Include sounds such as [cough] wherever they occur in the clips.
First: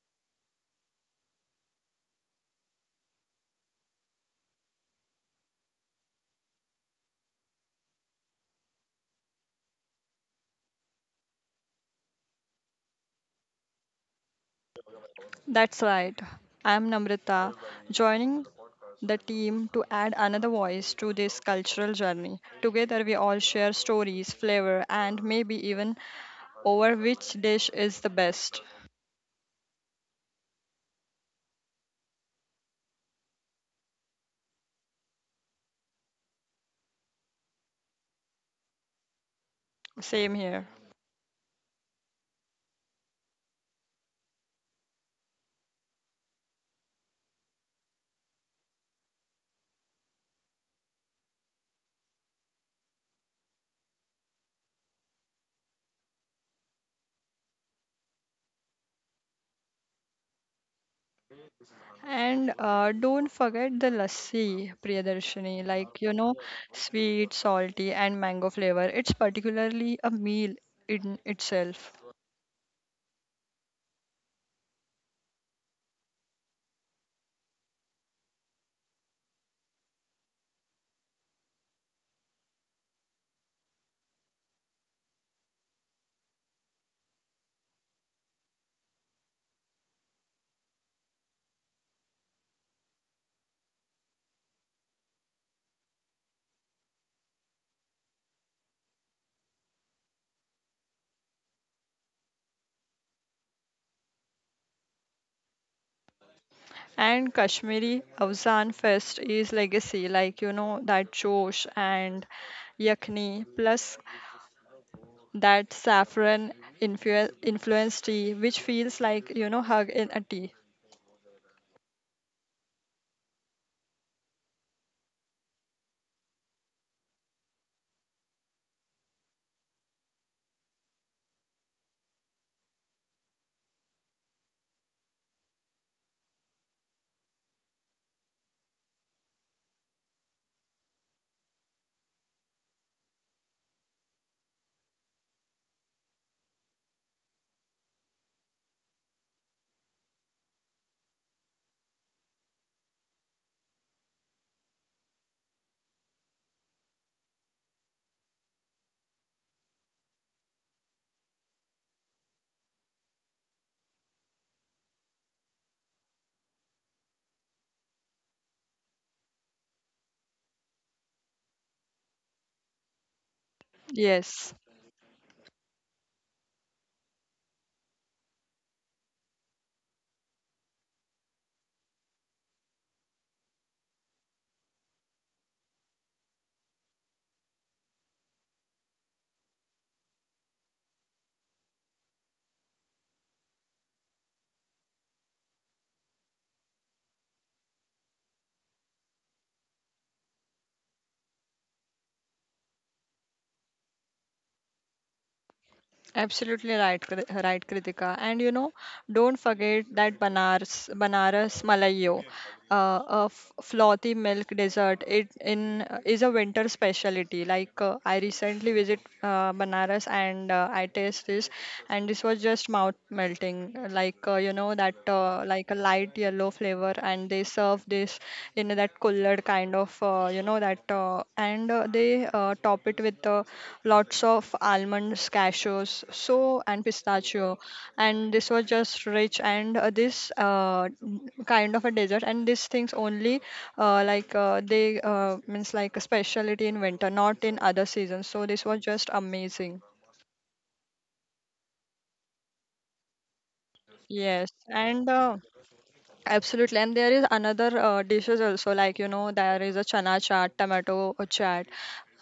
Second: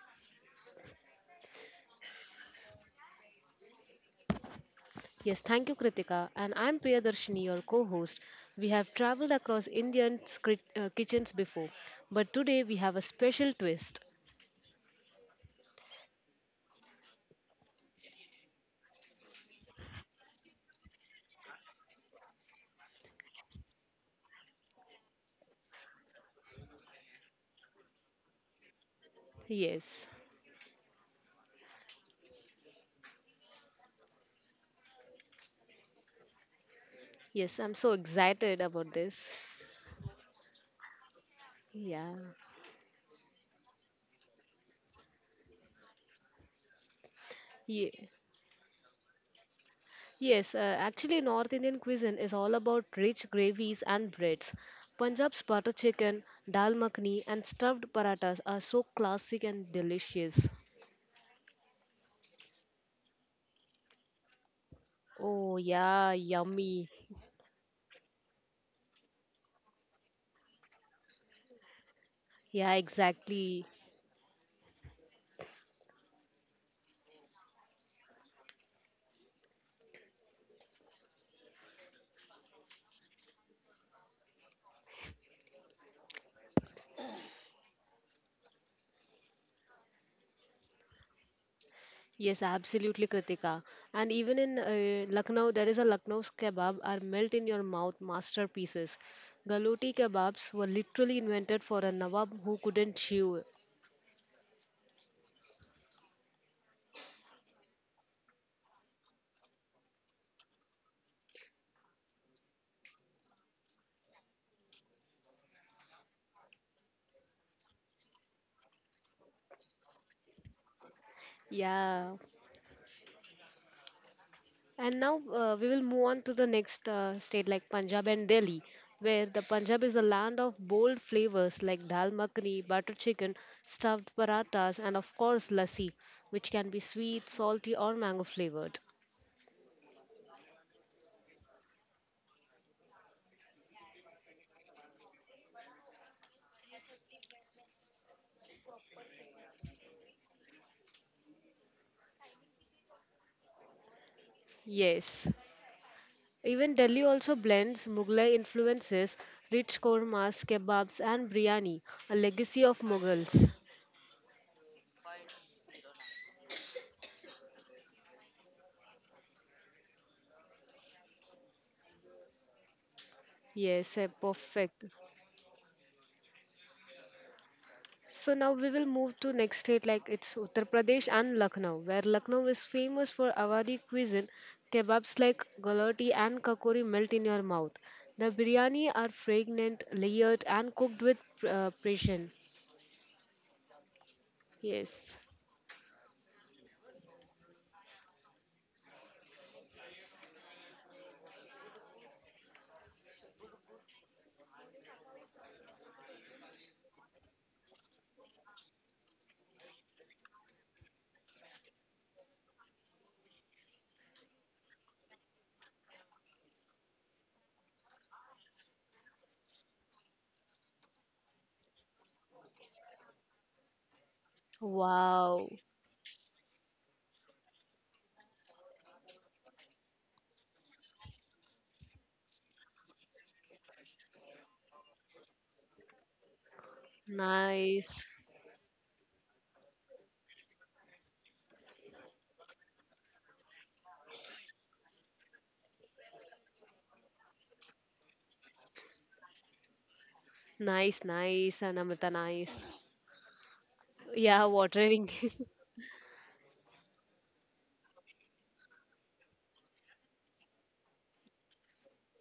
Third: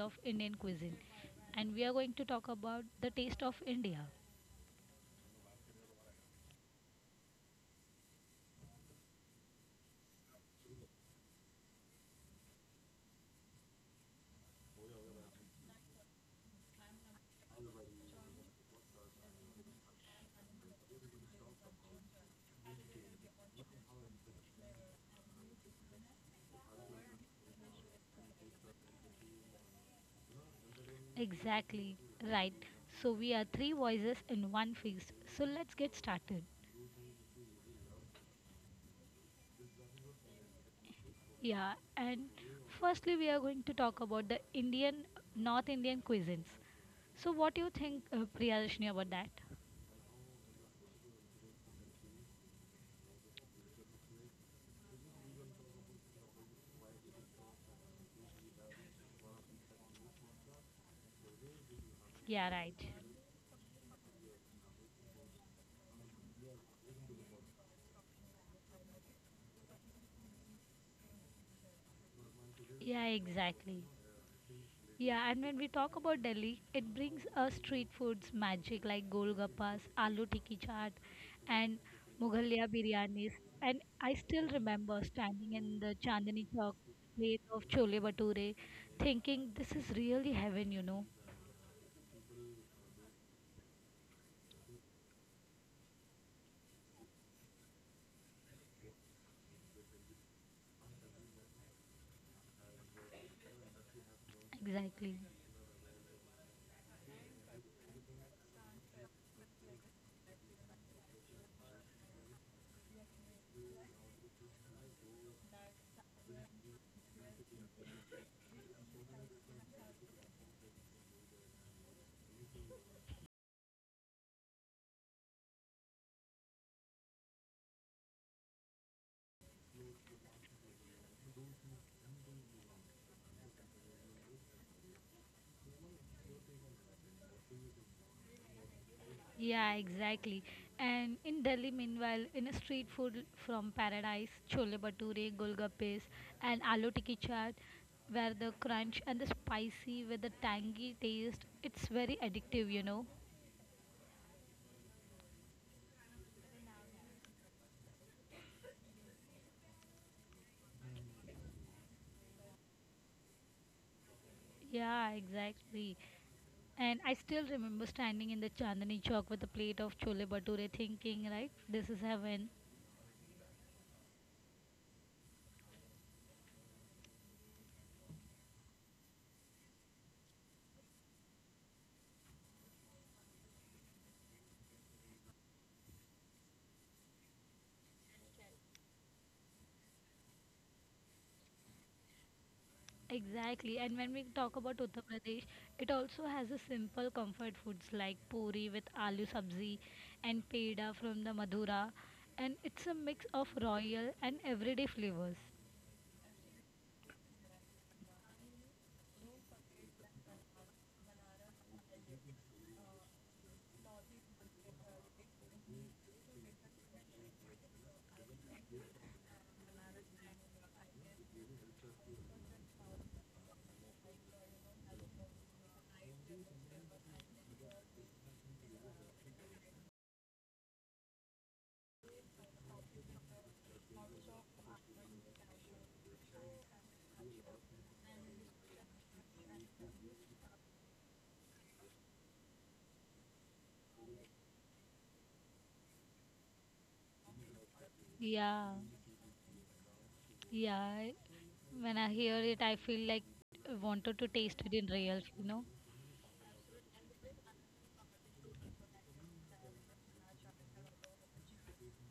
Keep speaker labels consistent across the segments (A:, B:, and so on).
A: of Indian cuisine, and we are going to talk about the taste of India.
B: Yes, thank you, Kritika. And I'm Priyadarshini, your co host. We have traveled across Indian kitchens before, but today we have a special twist.
C: That's right. I'm Namrita, joining the team to add another voice to this cultural journey. Together, we all share stories, flavor, and maybe even over which dish is the best.
B: Yes,
A: Exactly, right. So we are three voices in one feast. So let's get started.
B: yes, I'm so excited about this.
C: Same here.
A: Yeah,
B: Yeah.
A: and firstly we are going to talk about the Indian North Indian cuisines. So what do you think
B: Ye-
A: Priyadarshini about that?
B: Yes, actually, North Indian cuisine is all about rich gravies and breads. Punjab's butter chicken, dal makhani, and stuffed paratas are so classic and delicious.
C: And
A: Yeah, right.
C: don't forget the lassi,
B: Oh,
C: Priyadarshini. Like, you
B: yeah,
C: know,
B: yummy.
C: sweet, salty, and mango flavor. It's particularly a meal in itself.
B: Yeah,
A: Yeah,
B: exactly.
A: exactly. Yeah, and when we talk about Delhi, it brings us street foods magic like golgappas, aloo tikki chaat, and Mughaliya biryanis. And I still remember standing in the Chandni Chowk plate of chole bhature, thinking this is really heaven, you know.
B: Yes, absolutely, Kritika. And even in Lucknow, there is a Lucknow's kebab are melt in your mouth masterpieces. Galoti kebabs were literally invented for a Nawab who couldn't chew.
A: Exactly.
C: And Kashmiri Avzan Fest is legacy, like you know, that Josh and Yakni, plus that saffron influenced tea, which feels like you know, hug in a tea.
B: Yeah. And now we will move on to the next state like Punjab and Delhi, where the Punjab is the land of bold flavors like dal makhani, butter chicken, stuffed parathas, and of course lassi, which can be sweet, salty, or mango flavored.
A: Yeah, exactly. And in Delhi, meanwhile, in a street food from paradise, chole bhature, golgappes, and aloo tikki chaat, where the crunch and the spicy with the tangy taste, it's very addictive, you know.
B: Yes. Even Delhi also blends Mughlai influences, rich kormas, kebabs, and biryani, a legacy of Mughals.
A: Yeah, exactly. And I still remember standing in the Chandani Chowk with a plate of chole bhature, thinking, right, this is heaven.
B: Yes,
C: Yes.
B: perfect. So now we will move to next state like it's Uttar Pradesh and Lucknow, where Lucknow is famous for Awadhi cuisine. Kebabs like galati and kakori melt in your mouth. The biryani are fragrant, layered, and cooked with precision.
A: Exactly, and when we talk about
B: Yes.
A: Uttar Pradesh, it also has a simple comfort foods like puri with aloo sabzi and peda from the Madura, and it's a mix of royal and everyday flavors.
C: Absolutely right, right, Kritika. And you know, don't forget that Banaras Malayo, a frothy milk dessert. It in is a winter specialty. Like I recently visit Banaras and I taste this, and this was just mouth melting. Like you know that
B: Wow.
C: like a light yellow flavor, and they serve this in that colored kind of you know that, and they top it with the lots of almonds, cashews, so and pistachio,
B: Nice.
C: and this was just rich and this kind of a dessert. And these things only like they means like a specialty in winter, not in other seasons. So this was
A: Yeah,
C: just amazing.
B: Nice,
A: yeah.
B: nice,
A: When
B: Anamrita,
A: I hear
B: nice.
A: it, I feel like I wanted to
B: Yeah,
C: Yes,
A: taste it in
C: and
B: watering.
A: real, you
B: [laughs]
A: know?
C: Absolutely, and there is another dishes also like you know there is a chana chaat, tomato chaat,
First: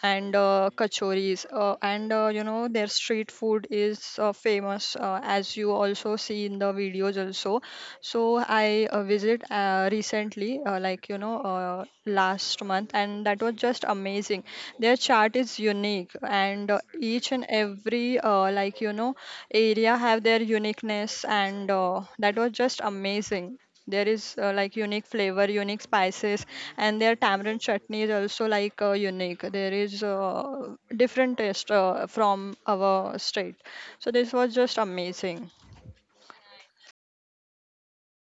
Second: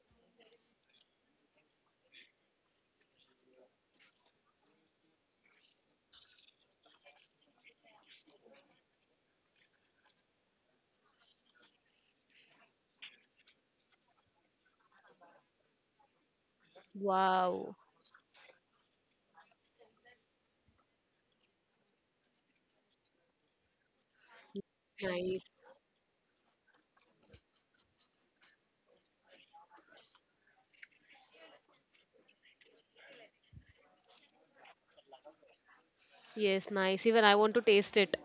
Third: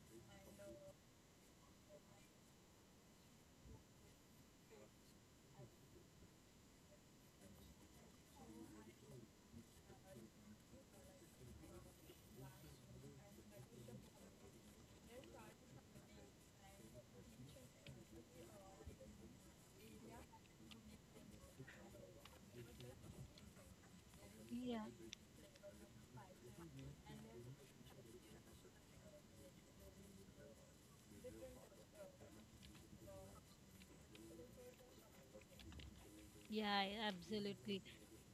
C: and kachoris. And you know their street food is famous as you also see in the videos also. So I visit recently, like you know last month, and that was just amazing. Their chaat is unique, and each and
B: Wow.
C: every like you know area have their uniqueness and that was just amazing. There is like
A: Yeah,
C: unique flavor,
B: Nice.
C: unique spices, and their tamarind chutney is also like unique. There is different taste from our state, so this was just amazing.
B: Yes,
A: yeah,
B: nice. Even I want to
A: absolutely.
B: taste it.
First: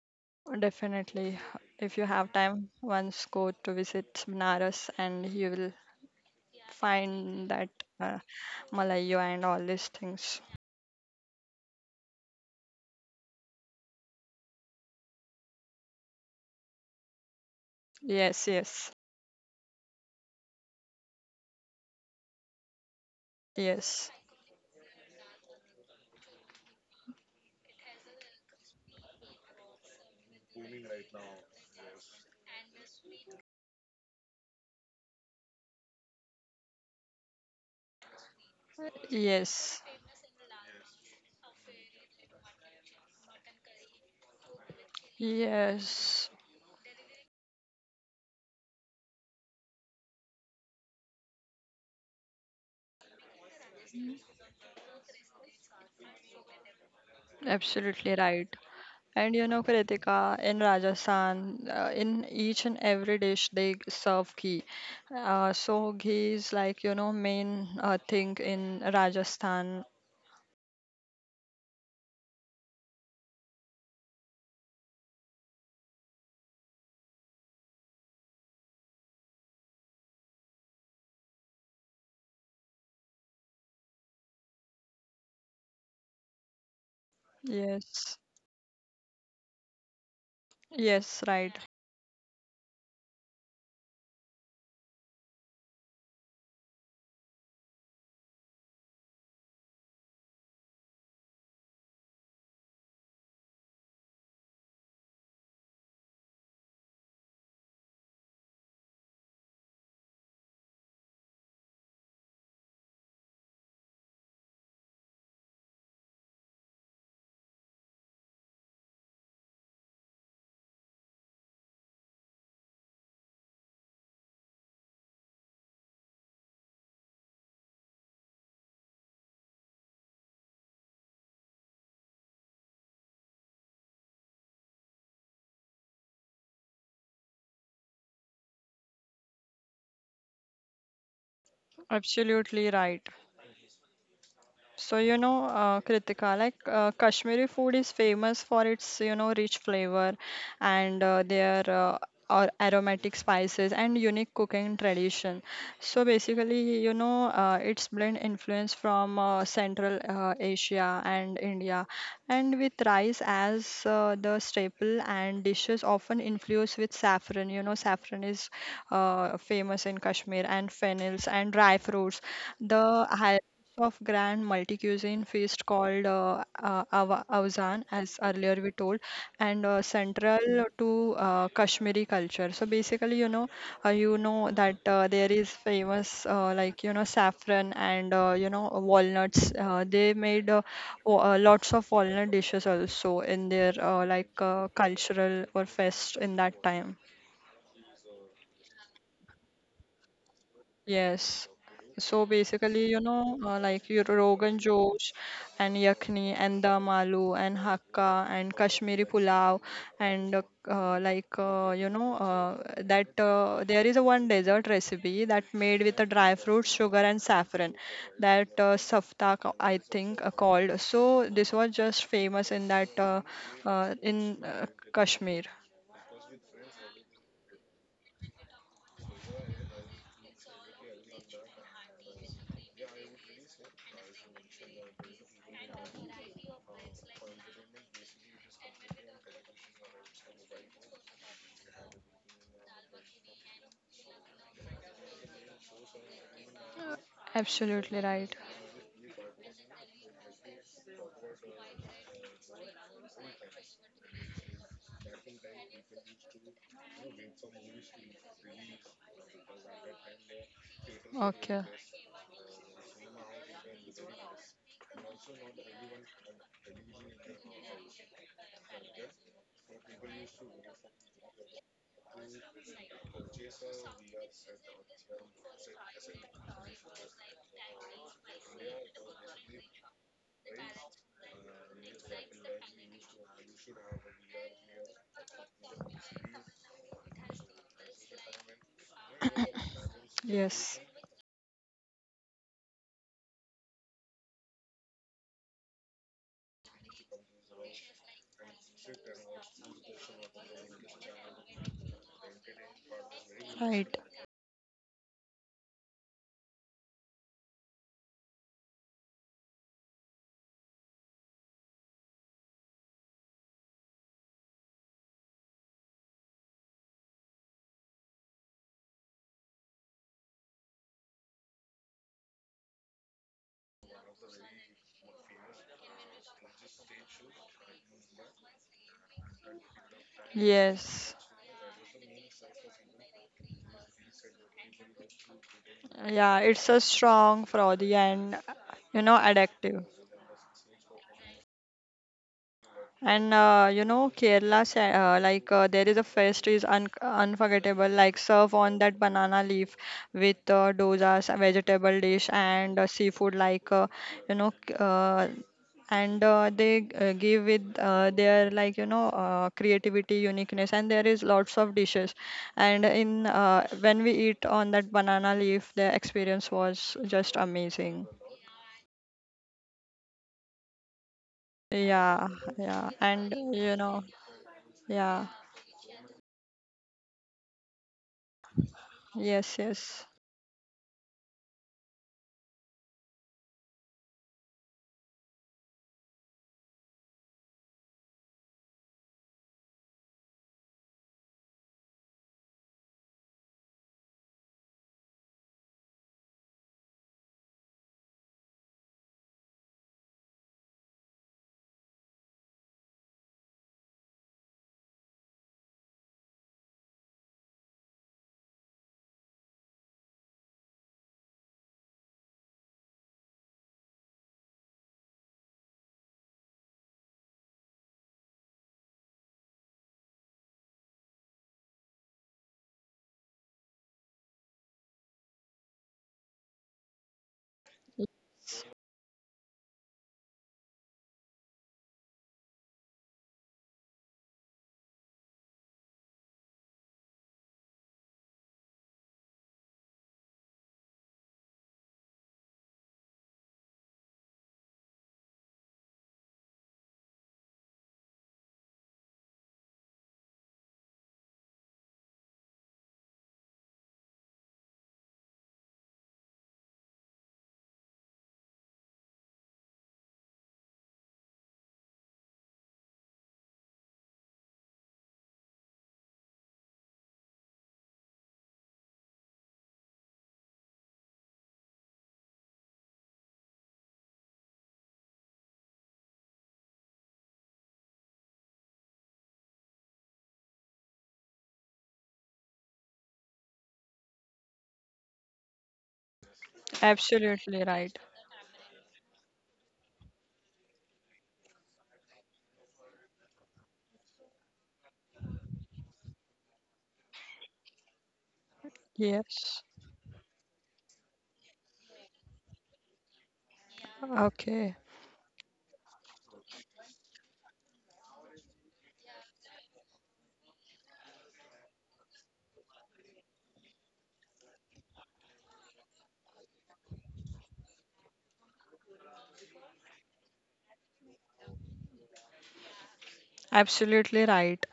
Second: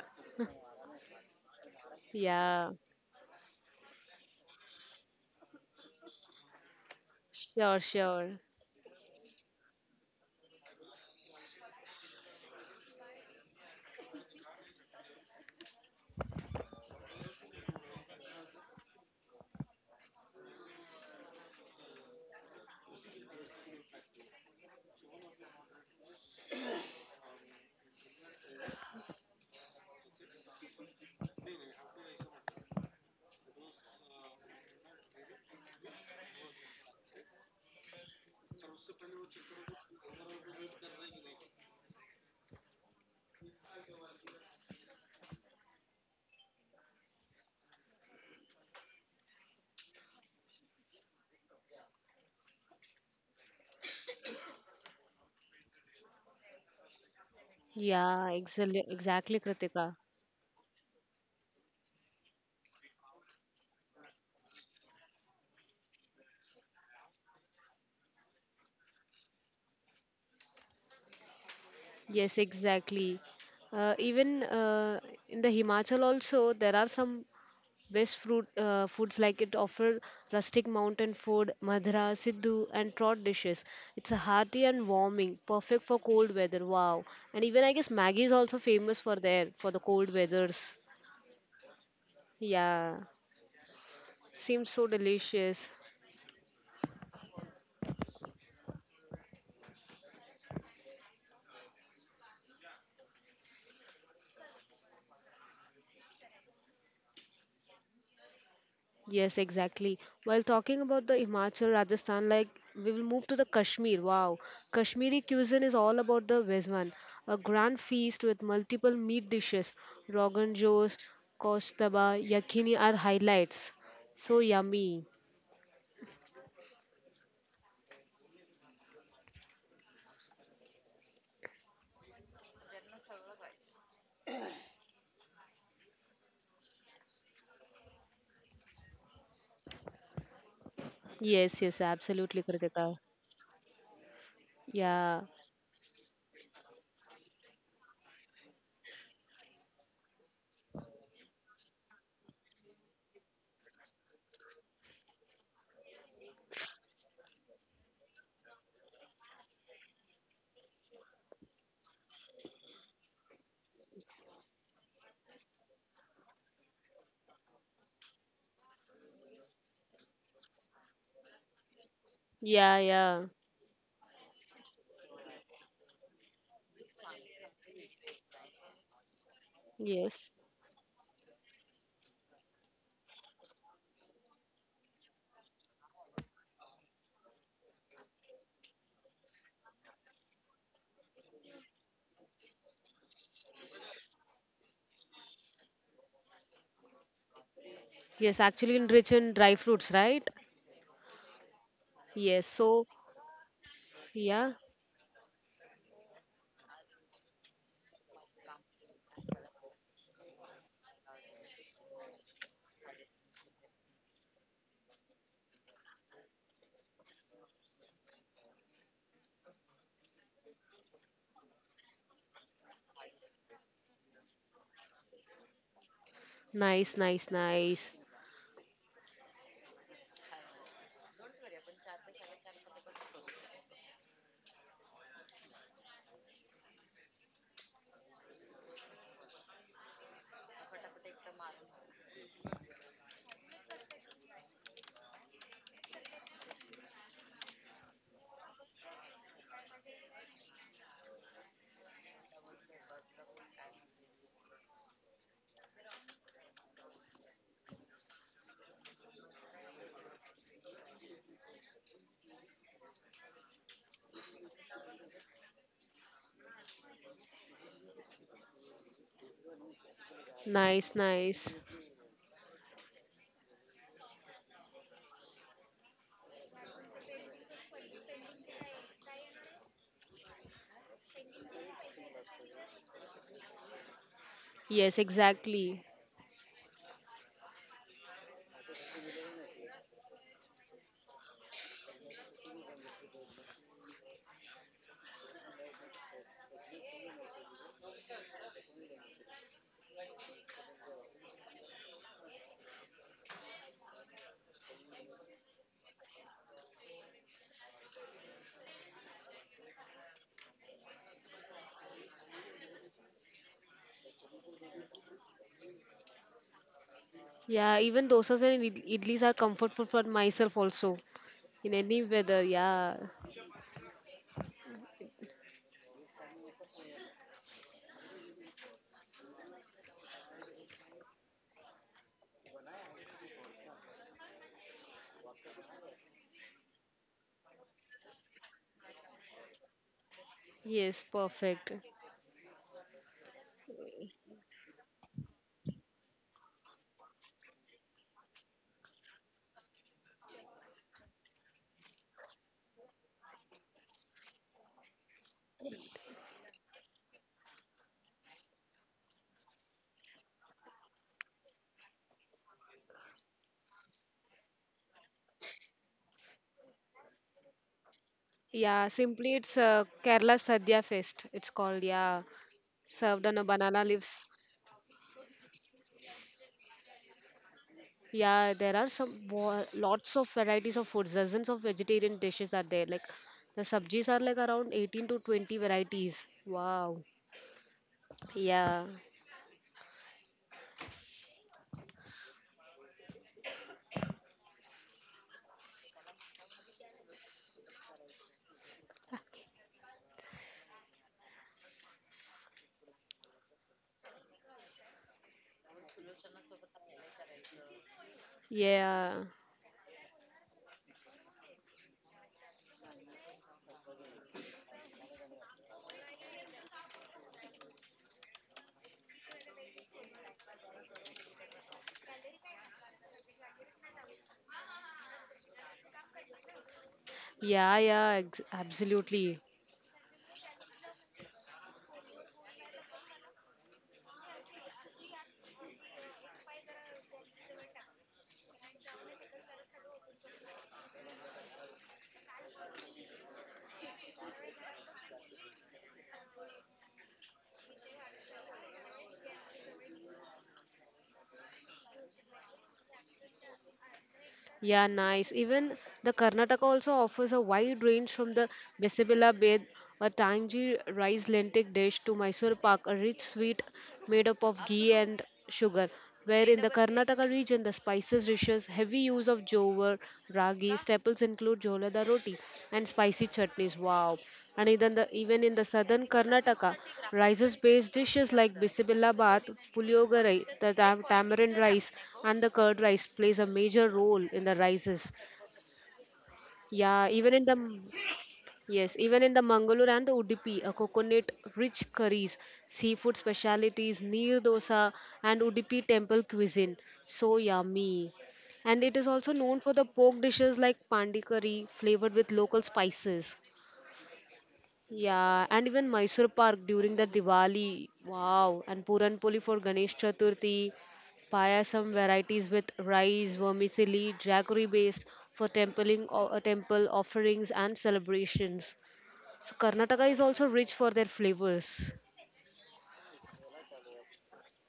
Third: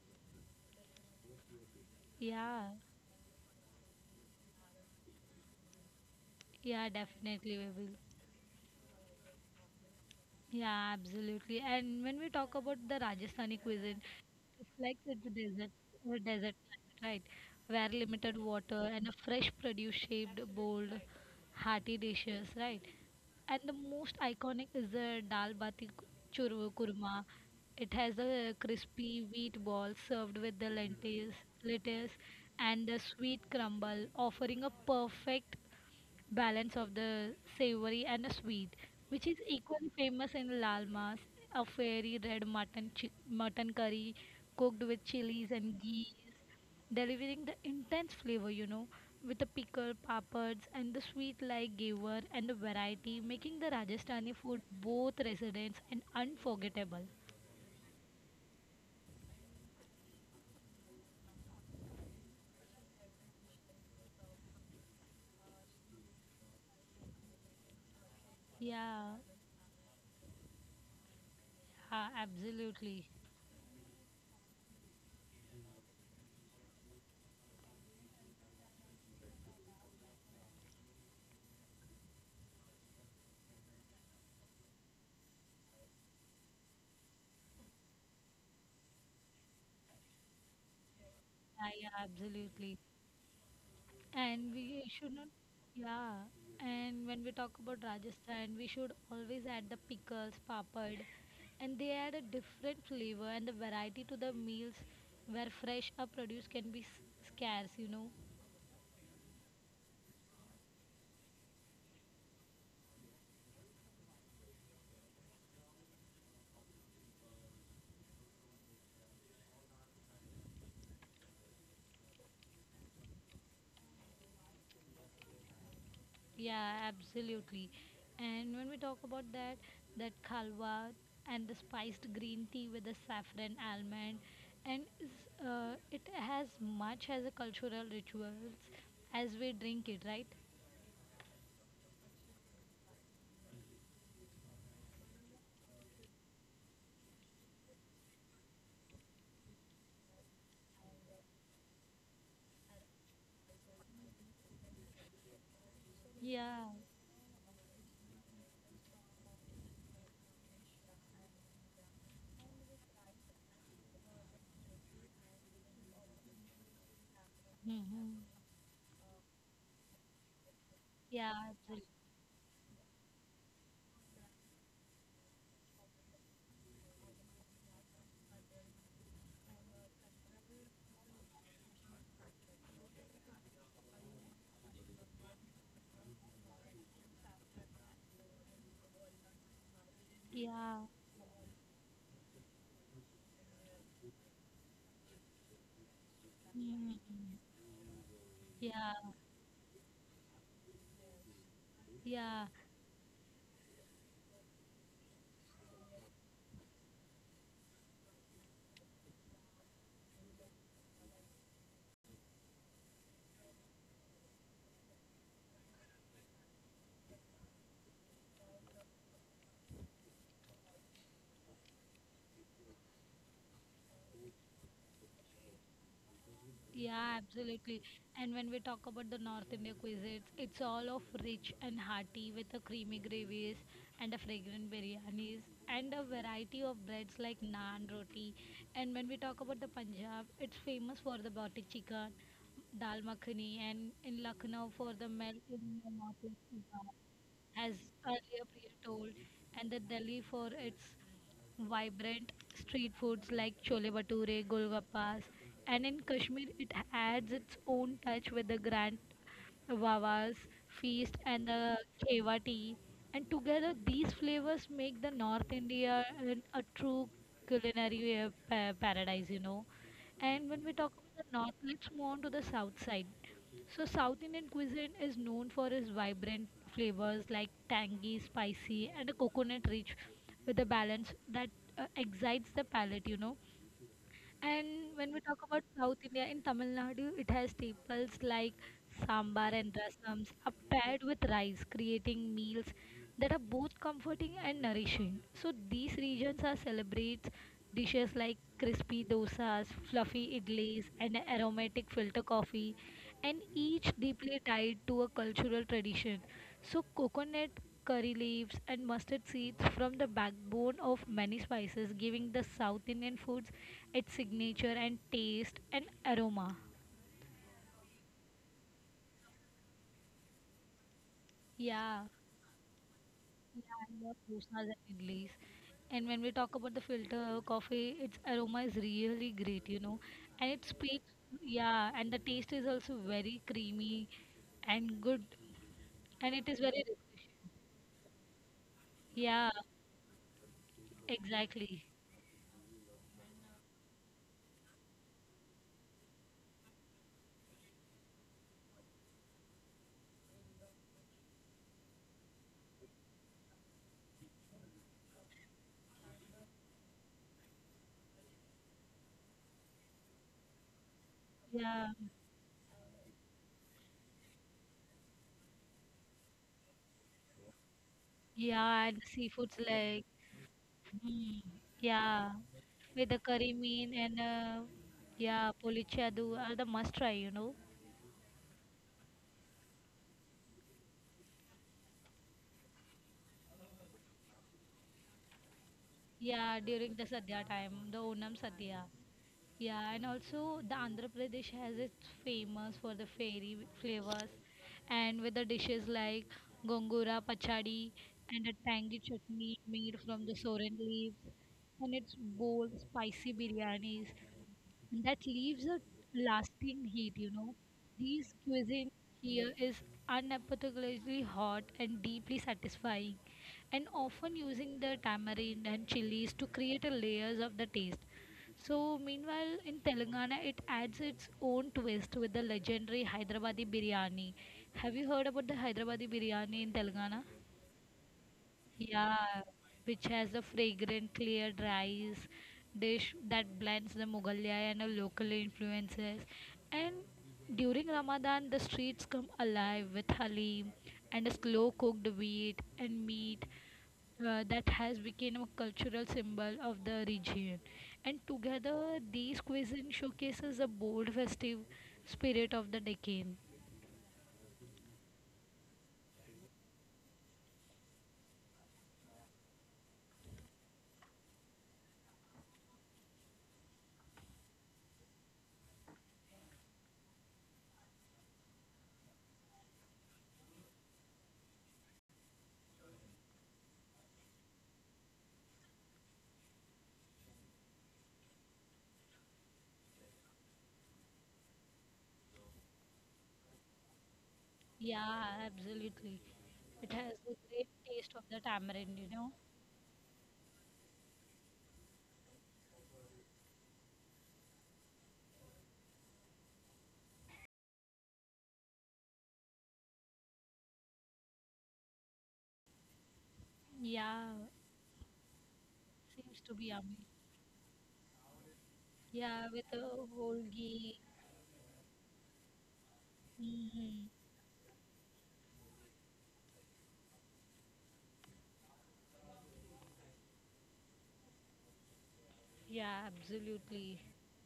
C: Definitely, if you have time,
A: Yeah,
B: Yeah.
C: once go to visit Banaras and you will
A: yeah,
C: find
A: definitely we
C: that
B: Sure,
A: will.
C: uh,
B: sure.
C: Malayu and all these things.
A: Yeah, absolutely. And when we talk about the Rajasthani cuisine, it's like it's a desert climate, right? Where limited
C: Yes,
A: water
C: yes,
A: and a fresh produce shaped bold, hearty dishes, right? And the
C: yes,
A: most iconic is the dal bati churma kurma. It has a crispy wheat ball served with the lentils, lettuce, and the sweet crumble, offering a perfect balance of the savory and the sweet, which is
C: yes.
A: equally famous in Lalmas, a fairy red mutton curry cooked with chilies and ghee,
C: Yes,
A: delivering the intense flavor, you know, with the pickle, papads, and the sweet like giver and the variety, making the Rajasthani food both residents and unforgettable.
C: absolutely
B: Yeah,
C: right.
B: exactly,
C: And
B: exactly,
C: you know,
B: Kritika.
C: Kritika, in Rajasthan, in each and every dish they serve ghee. So ghee is like, you know, main thing in
A: Yeah,
C: Rajasthan.
A: yeah
B: Yes,
A: absolutely.
B: exactly. Even in the Himachal also, there are some best fruit foods like it offer rustic mountain food, madhra, siddhu, and trot dishes. It's a hearty and warming, perfect for cold weather. Wow! And even I guess
C: Yes,
B: Maggi is also famous for there for the cold weathers.
C: yes, right.
A: Yeah, yeah, absolutely.
B: Yeah,
A: And
B: seems
A: we
B: so
A: should not,
B: delicious.
A: yeah. And when we talk about Rajasthan, we should always add the pickles, papad, and they add a different flavor and the variety to the meals where fresh or produce can be scarce, you know.
B: Yes, exactly. While talking about the Himachal, Rajasthan, like we will move to the Kashmir. Wow, Kashmiri cuisine is all about the Vezwan, a grand feast with multiple meat dishes. Rogan Josh, Kostaba, Yakini are highlights. So yummy.
A: Yeah, absolutely. And when we talk about that, that khalwa and the spiced green tea with the saffron almond, and it has much as a cultural rituals as we drink it, right?
B: Yes, yes, absolutely,
C: Absolutely
B: Kritika.
C: right. So, you
B: Yeah,
C: know, Kritika, like Kashmiri food is famous for its, you know, rich flavor and their aromatic spices and unique cooking tradition. So
A: Yeah.
C: basically, you know, it's blend influence from Central Asia and India, and with rice as the staple and dishes often influence with saffron. You know, saffron
A: Mhm.
C: is famous in Kashmir and fennels
A: Yeah,
C: and dry
A: absolutely.
C: fruits.
B: yeah,
C: The
B: yeah.
C: hy- of grand multi-cuisine feast called Awzan, as earlier we told, and
B: Yes,
C: central to Kashmiri culture. So basically, you know that there is famous like you know saffron and you know walnuts. They made
A: Yeah.
C: lots of walnut dishes also in their like cultural or fest in that time.
A: Mhm.
B: yes, actually
A: Yeah.
B: enriched in dry fruits, right?
C: Yes. So
A: Yeah.
B: Yes,
C: basically,
B: so
C: you know, like your
B: yeah.
C: Rogan Josh and Yakni and Dam Aloo and Hakka and Kashmiri Pulao and like you know that there is a one dessert recipe that made with a dry fruit, sugar and saffron, that safta I think called. So this was just famous in that in Kashmir.
B: Nice,
A: Yeah,
B: nice,
A: absolutely.
B: nice.
A: And when we talk about the North India cuisines, it's all of rich and hearty with a creamy gravies and a fragrant biryanis and a variety of breads like naan, roti. And when we talk about the Punjab, it's famous for the butter chicken, dal makhani, and in Lucknow for the melt in the north as
C: Absolutely right.
A: earlier Priya told, and the Delhi for its vibrant street foods like chole bhature, golgappas, and in Kashmir it adds its own touch with the grand Wawa's feast and
C: Okay.
A: the Khewa tea. And together these flavors make the North India a true culinary paradise, you know. And when we talk
B: Nice,
A: about the north,
B: nice.
A: let's move on to the south side. So, South Indian cuisine is known for its vibrant flavors like tangy, spicy, and a coconut rich with a balance that excites the palate, you know.
B: Yes,
A: And when we talk about
B: exactly.
A: South India in Tamil Nadu, it has staples like sambar and rasams are
C: Yes.
A: paired with rice, creating meals that are both comforting and nourishing. So, these regions are celebrates dishes like crispy dosas, fluffy idlis, and aromatic filter coffee and
C: Right.
A: each deeply tied to a cultural tradition. So, coconut curry leaves and mustard seeds from the backbone of many spices, giving the South Indian foods its signature and taste and aroma.
B: Yeah, even dosas and idlis are comfort food for myself also. In any
A: Yeah,
B: weather, yeah.
A: yeah, I love dosas and idlis. And when we talk about the filter coffee, its aroma is really great, you know, and it speaks.
C: Yes.
A: Yeah, and the taste is also very creamy and good,
C: Yeah,
A: and it is
C: it's a
A: very refreshing.
C: strong, frothy and you know
A: Yeah,
C: addictive.
B: Yes, perfect.
A: exactly.
C: And you know, Kerala, like there is a fest is unforgettable, like serve on that banana leaf with dozas, a vegetable dish, and seafood, like you know, k- and they give with their like you know creativity, uniqueness, and there is lots of
A: Yeah,
C: dishes. And in when we eat on that banana leaf, the experience was just amazing.
B: Yeah,
A: yeah, and
B: simply it's
A: seafoods
B: uh,
A: like,
B: Kerala Sadhya Fest.
A: mm,
B: It's called, yeah.
C: Yeah,
A: yeah,
C: yeah,
A: with the
B: Served
C: and
B: on a
A: curry
C: you
B: banana
A: mean
C: know,
A: and
B: leaves.
A: uh,
C: yeah,
A: yeah, polichadu are the must try, you know.
B: Yeah, there are some
C: yes, yes.
B: lots of varieties of foods. Dozens of vegetarian dishes are there. Like the sabjis are like around 18 to 20 varieties.
A: Yeah,
B: Wow.
A: during the Sadhya time, the Onam
B: Yeah.
A: Sadhya. Yeah, and also the Andhra Pradesh has its famous for the fairy flavors and with the dishes like gongura, pachadi, and a tangy chutney made from the soran leaves, and its bold, spicy biryanis. And that leaves a lasting heat, you know. These cuisine
B: Yeah.
A: here is unapologetically hot and deeply satisfying, and often using the tamarind and chilies to create a layers of the taste. So, meanwhile, in Telangana, it adds its own twist with the legendary Hyderabadi biryani. Have you heard about the Hyderabadi biryani in Telangana?
B: Yeah, yeah,
C: Yes,
B: absolutely.
A: Yeah, which has a fragrant, clear, rice dish that blends the Mughalaya and the local influences. And during Ramadan, the streets come alive with halim and a slow cooked wheat and meat that has become a cultural symbol of the region. And together, these cuisine showcases a bold, festive spirit of the Deccan.
B: Yeah, nice. Even the Karnataka also offers a wide range from the Besebela bed, a tangy rice lentil dish, to Mysore pak, a rich sweet made up of ghee and sugar. Where in the Karnataka region, the spices dishes, heavy use of jowar ragi. Staples include jhola da roti and spicy chutneys. Wow! And even in the southern Karnataka, rices-based dishes like bisibilla bath, puliyogare, the tamarind rice, and the curd rice plays a major role in the rices.
A: Yeah, absolutely.
B: Yeah,
A: It has
B: even in
A: the
C: absolutely
B: the
A: great
C: right.
A: taste of the
B: Yes,
A: tamarind,
B: even
A: you
B: in the
A: know.
B: Mangalore and the Udupi, a coconut-rich curries, seafood specialities, neer dosa, and Udupi temple cuisine. So yummy. And it is also known
C: Yes.
B: for the pork dishes like pandi curry, flavored with local spices.
A: Yeah,
C: Okay.
B: Yeah, and even Mysore Park
A: seems to be
B: during the
A: yummy.
B: Diwali. Wow, and Puran Poli for
A: Yeah, with
B: Ganesh
A: a whole
B: Chaturthi.
A: ghee.
B: Payasam varieties with rice, vermicelli,
A: Hmm.
B: jaggery based for templing or temple offerings and celebrations. So Karnataka is also rich for their flavors.
A: Yeah,
C: Absolutely
A: absolutely.
C: right.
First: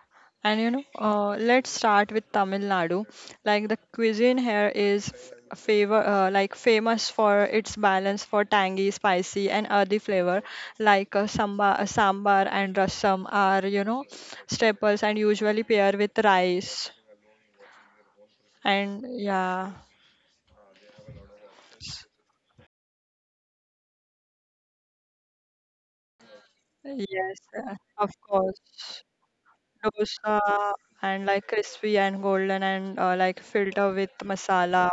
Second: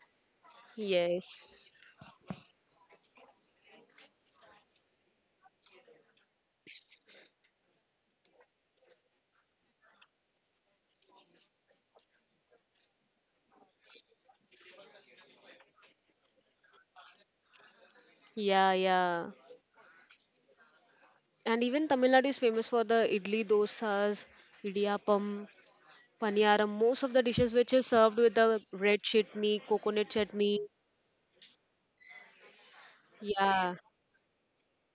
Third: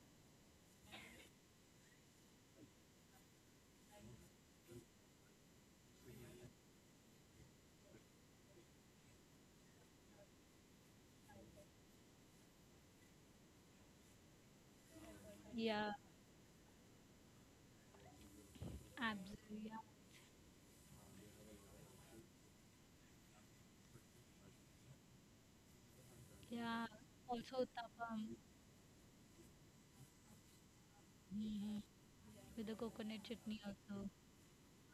C: And you know,
B: Yes.
C: let's start with Tamil Nadu. Like the cuisine here is like famous for its balance for tangy, spicy, and earthy flavor. Like sambar and rasam are you know staples and usually
A: Yeah,
C: pair with rice.
B: Yeah,
C: And
B: yeah.
A: absolutely.
C: yeah,
A: Yeah.
B: And even Tamil Nadu is famous for the idli dosas, idiyappam, paniyaram.
A: Yeah.
B: Most of the
C: yes,
B: dishes
A: Also
B: which is
C: of
B: served with
A: tapam.
B: the
C: course.
B: red chutney, coconut
C: Dosa
B: chutney.
C: and like
A: Hmm.
C: crispy and golden
A: With the
C: and
A: coconut
C: like
A: chutney
B: Yeah.
C: filter
A: also.
C: with masala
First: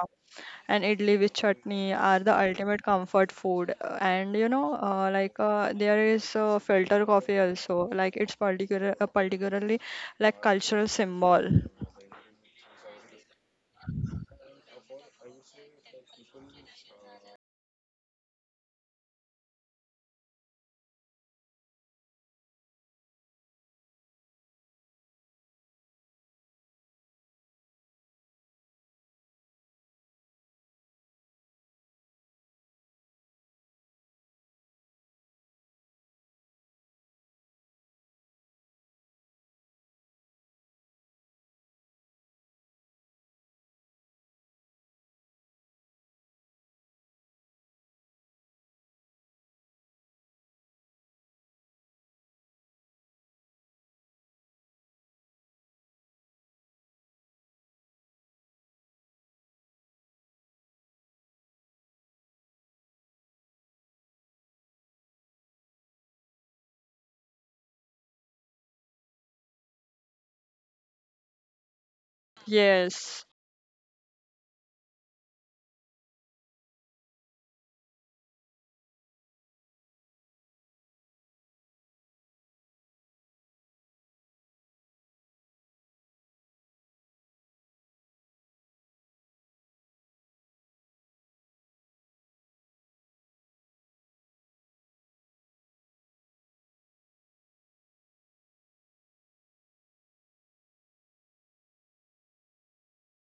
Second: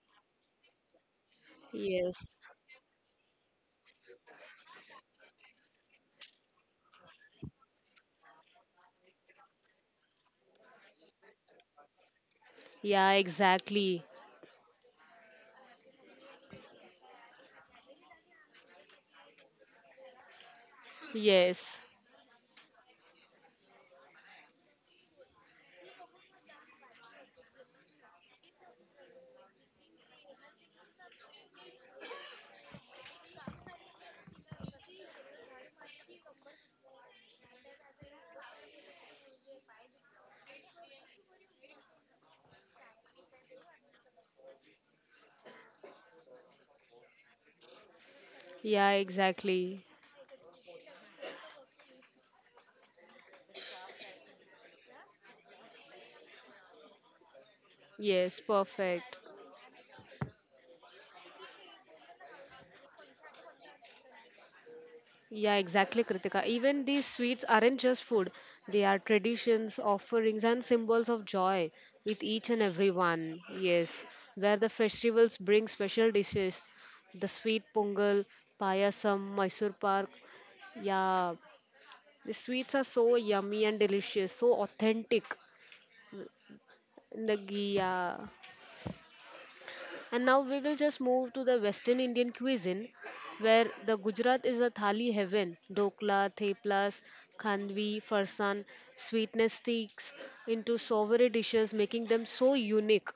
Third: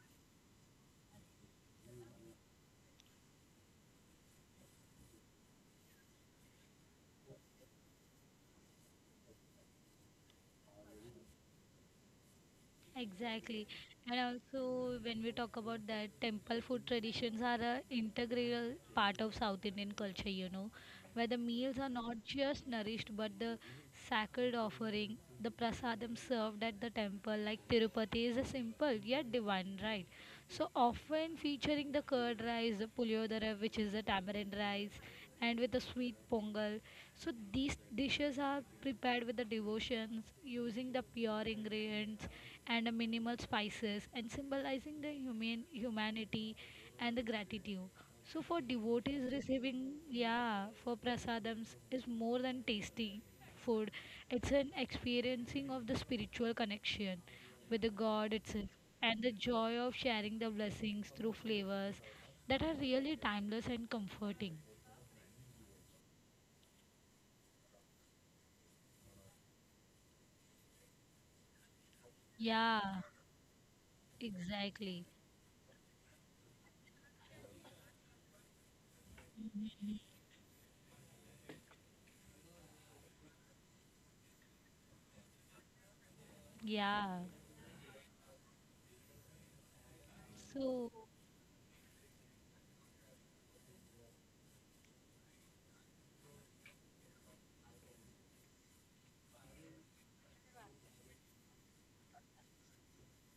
C: and idli with chutney
B: Yes.
C: are the ultimate comfort food. And you know like there is filter coffee also, like it's particularly like cultural symbol.
B: Yeah,
A: Exactly.
B: exactly.
A: And also, when we talk about that, temple food traditions are a integral part of South Indian culture, you know, where the meals
B: Yes.
A: are not just nourished but the sacred offering, the prasadam served at the temple, like Tirupati, is a simple yet divine right? So often featuring the curd rice, the puliodara, which is a tamarind rice, and with the sweet pongal. So these dishes are prepared with the devotions, using the pure ingredients and the minimal spices, and symbolizing the humanity and the gratitude. So for
B: Yeah,
A: devotees
B: exactly.
A: receiving, yeah, for prasadams is more than tasty food. It's an experiencing of the spiritual connection with the God
B: Yes,
A: itself and the
B: perfect.
A: joy of sharing the blessings through flavors that are really timeless and comforting.
B: Yeah, exactly, Kritika. Even these sweets aren't just food, they are traditions, offerings, and symbols of joy with each
A: Yeah,
B: and every
C: Yes,
B: one. Yes, where the
A: exactly.
B: festivals bring special dishes, the sweet pongal, payasam, Mysore
A: Mhm.
B: pak. Yeah, the sweets are so yummy and delicious, so authentic.
A: Yeah.
B: The ghee, yeah. And now we
A: So,
B: will just move to the Western Indian cuisine, where the Gujarat is a thali heaven. Dokla, theplas, khandvi, farsan, sweetness sticks into savory dishes, making them so unique.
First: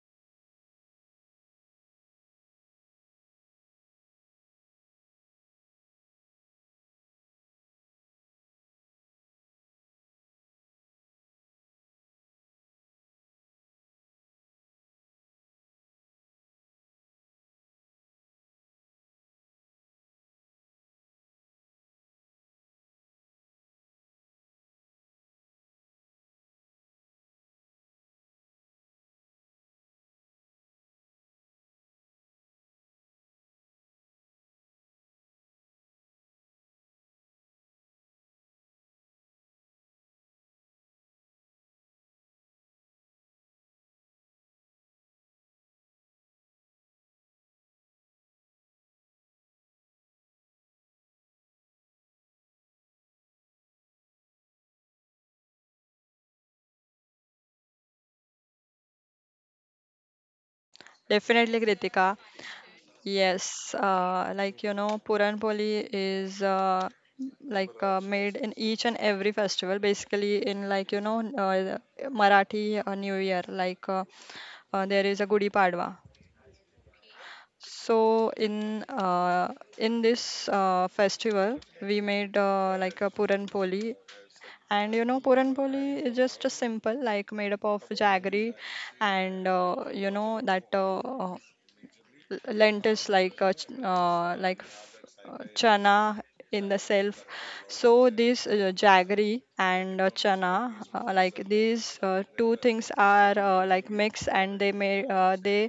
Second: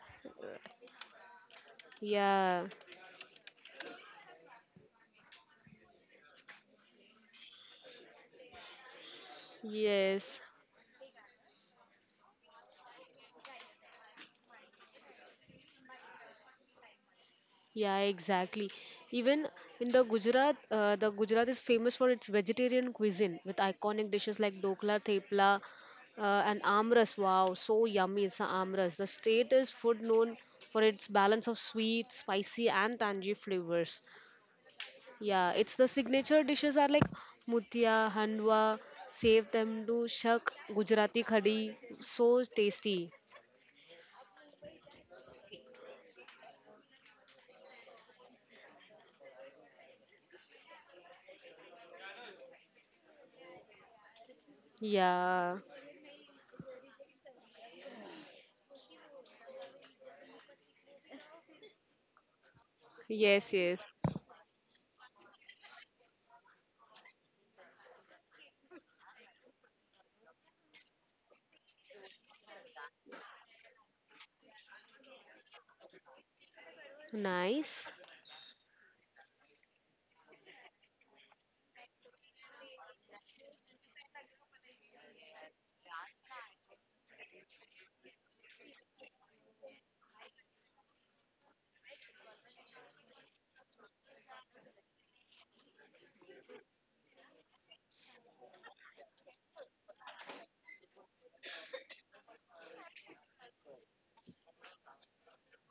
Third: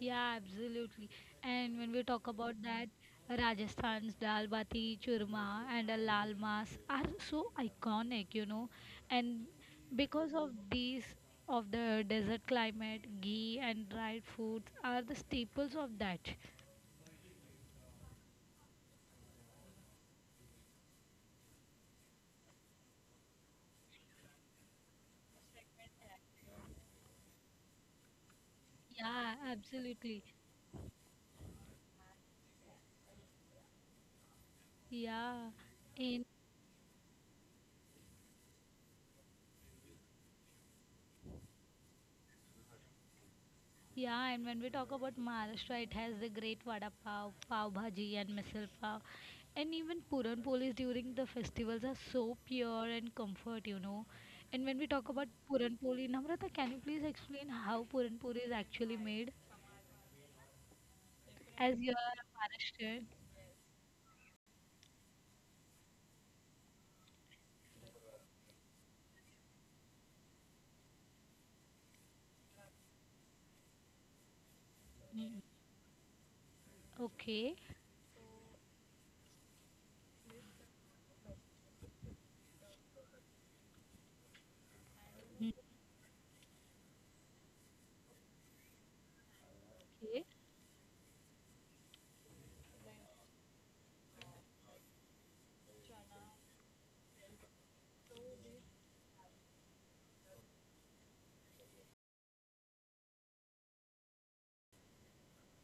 A: yeah, absolutely. And when we talk about
B: Yeah,
A: that, Rajasthan's dal bati, churma, and a lal mas are so iconic, you know. And because of
B: yes.
A: these, of the desert climate, ghee and dried foods are the staples of that.
B: Yeah, exactly. Even in the Gujarat, the Gujarat is famous for its vegetarian cuisine with iconic dishes like dokla, thepla, and amras. Wow, so yummy is the
A: Yeah,
B: amras. The state is
A: absolutely.
B: food known for its balance of sweet, spicy, and tangy flavors.
A: Yeah.
B: Yeah, it's the
A: In
B: signature dishes are like mutia, handwa, sev temdu, shak, Gujarati khadi. So tasty.
A: yeah, and when we talk about Maharashtra, it has the great vada pav, pav bhaji, and misal pav. And even Puran Polis during the festivals are so pure and comfort, you know. And when we talk about
B: Yeah.
A: Puran Poli, Namrata, can you please explain how Puran Poli is actually made?
C: definitely,
A: As you
C: Kritika.
A: are Maharashtrian.
B: Yes,
C: Yes,
B: yes.
C: like you know, Puran Poli is like made in each and every festival, basically in like you know Marathi New Year, like there is a
A: Mm.
C: Gudi Padwa.
A: Okay,
B: Nice.
C: So in this festival, we made like a Puran Poli, and you know Puran Poli is just a simple like made up of jaggery, and you
A: okay.
C: know that lentils like chana in the self. So this jaggery and chana, like these two things are like mix and they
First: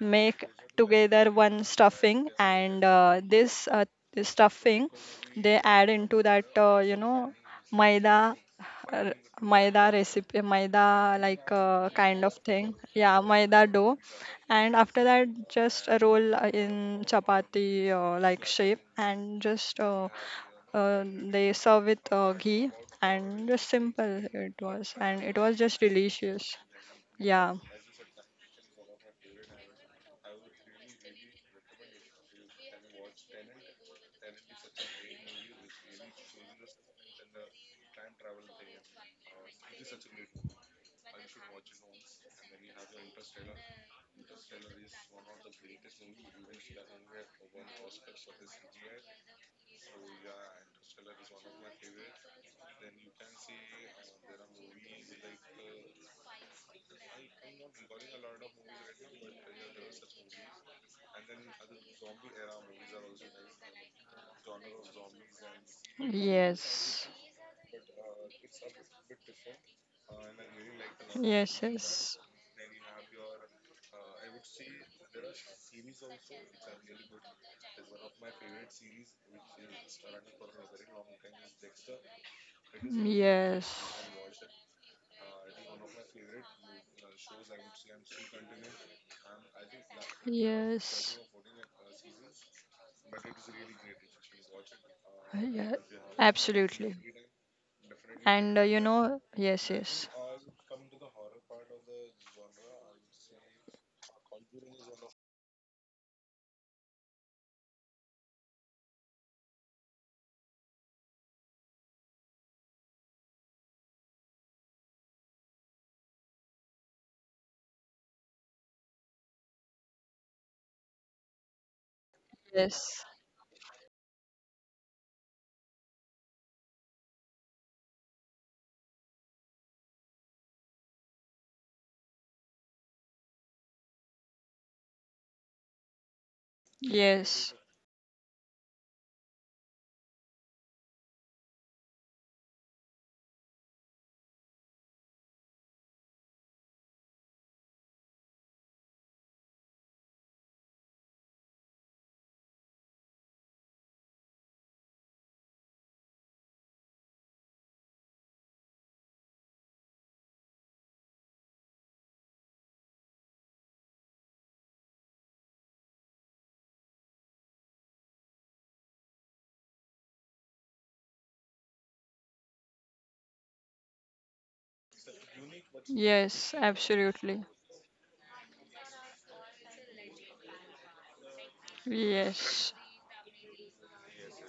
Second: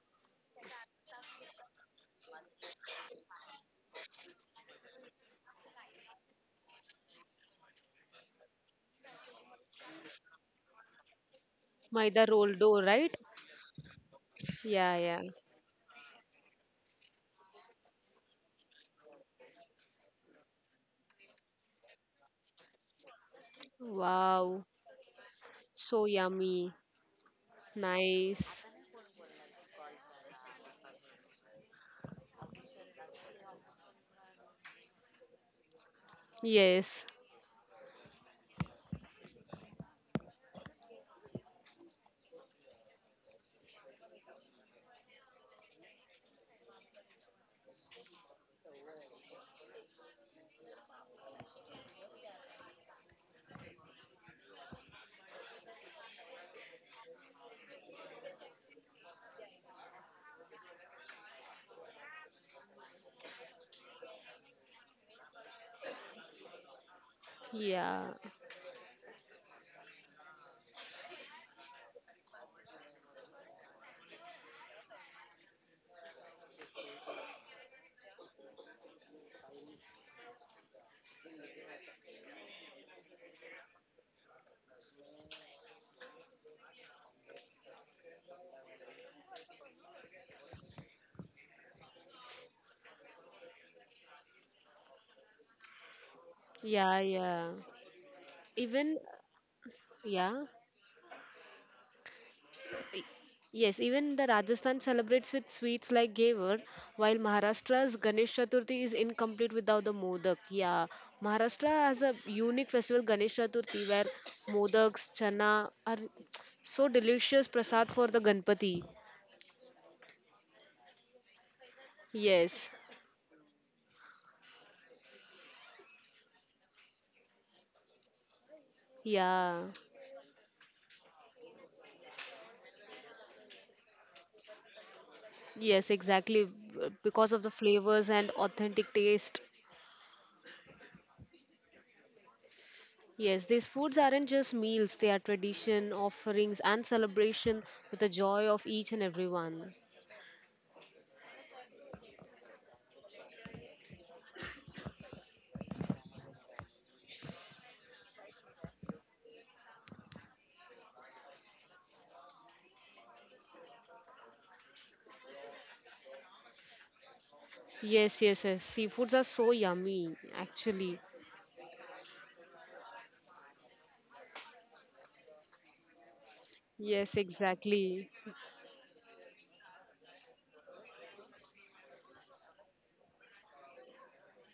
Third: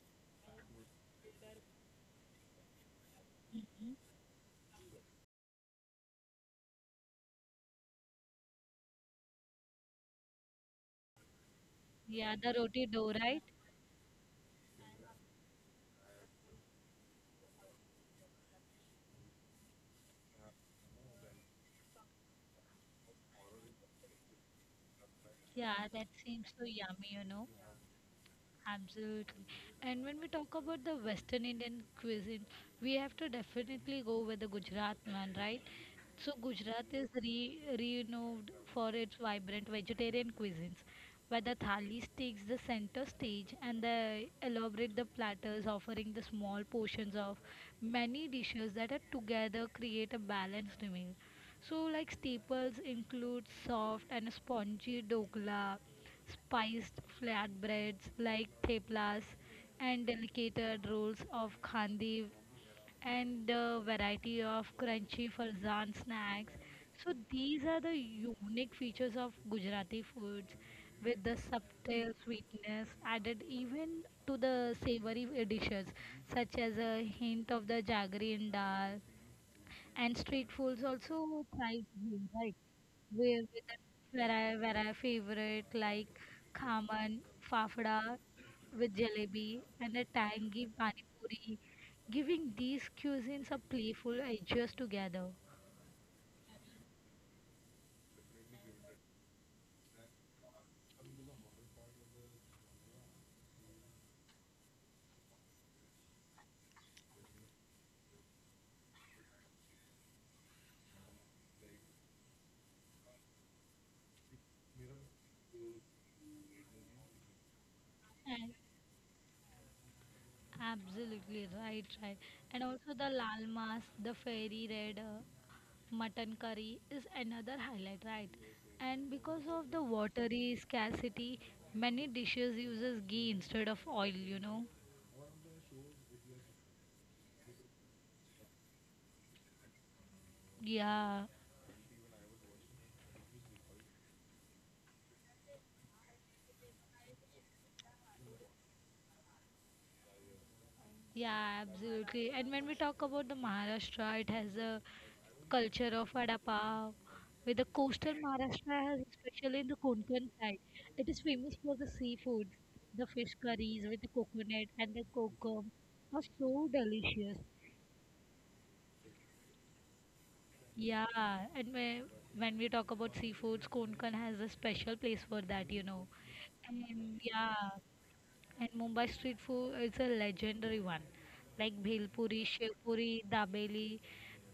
C: make together one stuffing, and this stuffing they add into that you know maida, r- maida recipe maida like kind
B: Maida
C: of
A: Yeah,
B: roll
A: the
C: thing.
B: dough,
A: roti dough,
B: right?
C: Yeah,
A: right?
C: maida dough, and
B: Yeah,
C: after
B: yeah.
C: that, just a roll in chapati like shape, and just they serve with ghee, and just simple it
B: Wow,
C: was. And it was
A: Yeah,
C: just
B: so
A: that seems
C: delicious.
A: so
B: yummy.
A: yummy, you know.
C: Yeah.
B: Nice.
A: Absolutely. And when we talk about the Western Indian cuisine, we have to definitely go with the Gujarat one, right? So Gujarat
B: Yes.
A: is re renowned for its vibrant vegetarian cuisines, where the thalis takes the center stage and the elaborate the platters offering the small portions of many dishes that are together create a balanced meal. So like staples include soft and spongy dokla, spiced flatbreads like theplas and delicate rolls of khandi and a variety of crunchy farzan snacks. So
C: Yes.
A: these are the
B: Yeah.
A: unique features of Gujarati foods with the
C: Yes,
A: subtle
C: yes.
A: sweetness added even to the savory dishes such as a hint of the jaggery and dal and street foods also thrive here, right? Where
C: Yes.
A: where I favorite like khaman, fafda with jalebi and a tangy pani
C: Yes.
A: puri, giving these cuisines a playful edges together.
C: Yeah, absolutely.
B: Yeah, yeah.
C: And you
B: Even
C: know, yes, yes,
B: yeah. I- Yes, even the Rajasthan celebrates with sweets like Gavar, while Maharashtra's Ganesh Chaturthi is incomplete without the Modak. Yeah. Maharashtra has a unique festival Ganesh Chaturthi where Modaks, Chana are so delicious prasad for the Ganpati.
A: Absolutely right, right.
B: Yes.
A: And also
C: yes,
A: the lal mas, the fairy red mutton curry is another highlight, right? And because
B: Yeah.
A: of the watery scarcity, many dishes uses ghee instead of oil, you know.
B: Yes, exactly. Because of the
C: yes,
B: flavors and authentic taste.
A: Yeah,
B: Yes, these foods aren't just meals, they are tradition, offerings, and celebration with the joy of each and everyone.
A: yeah, absolutely. And when we talk about the Maharashtra, it has a culture of vada pav. With the coastal Maharashtra has, especially in the Konkan side, it is famous for the seafood, the fish curries with the coconut and the kokum are so delicious.
B: Yes, yes, yes. Seafoods are so yummy, actually.
A: Yeah, and when we talk about seafoods, Konkan has a special place for that, you know.
C: yes,
B: Yes,
A: And
C: absolutely.
A: yeah,
B: exactly.
A: and Mumbai street food is a legendary one, like bhelpuri,
C: Yes.
A: shevpuri, dabeli.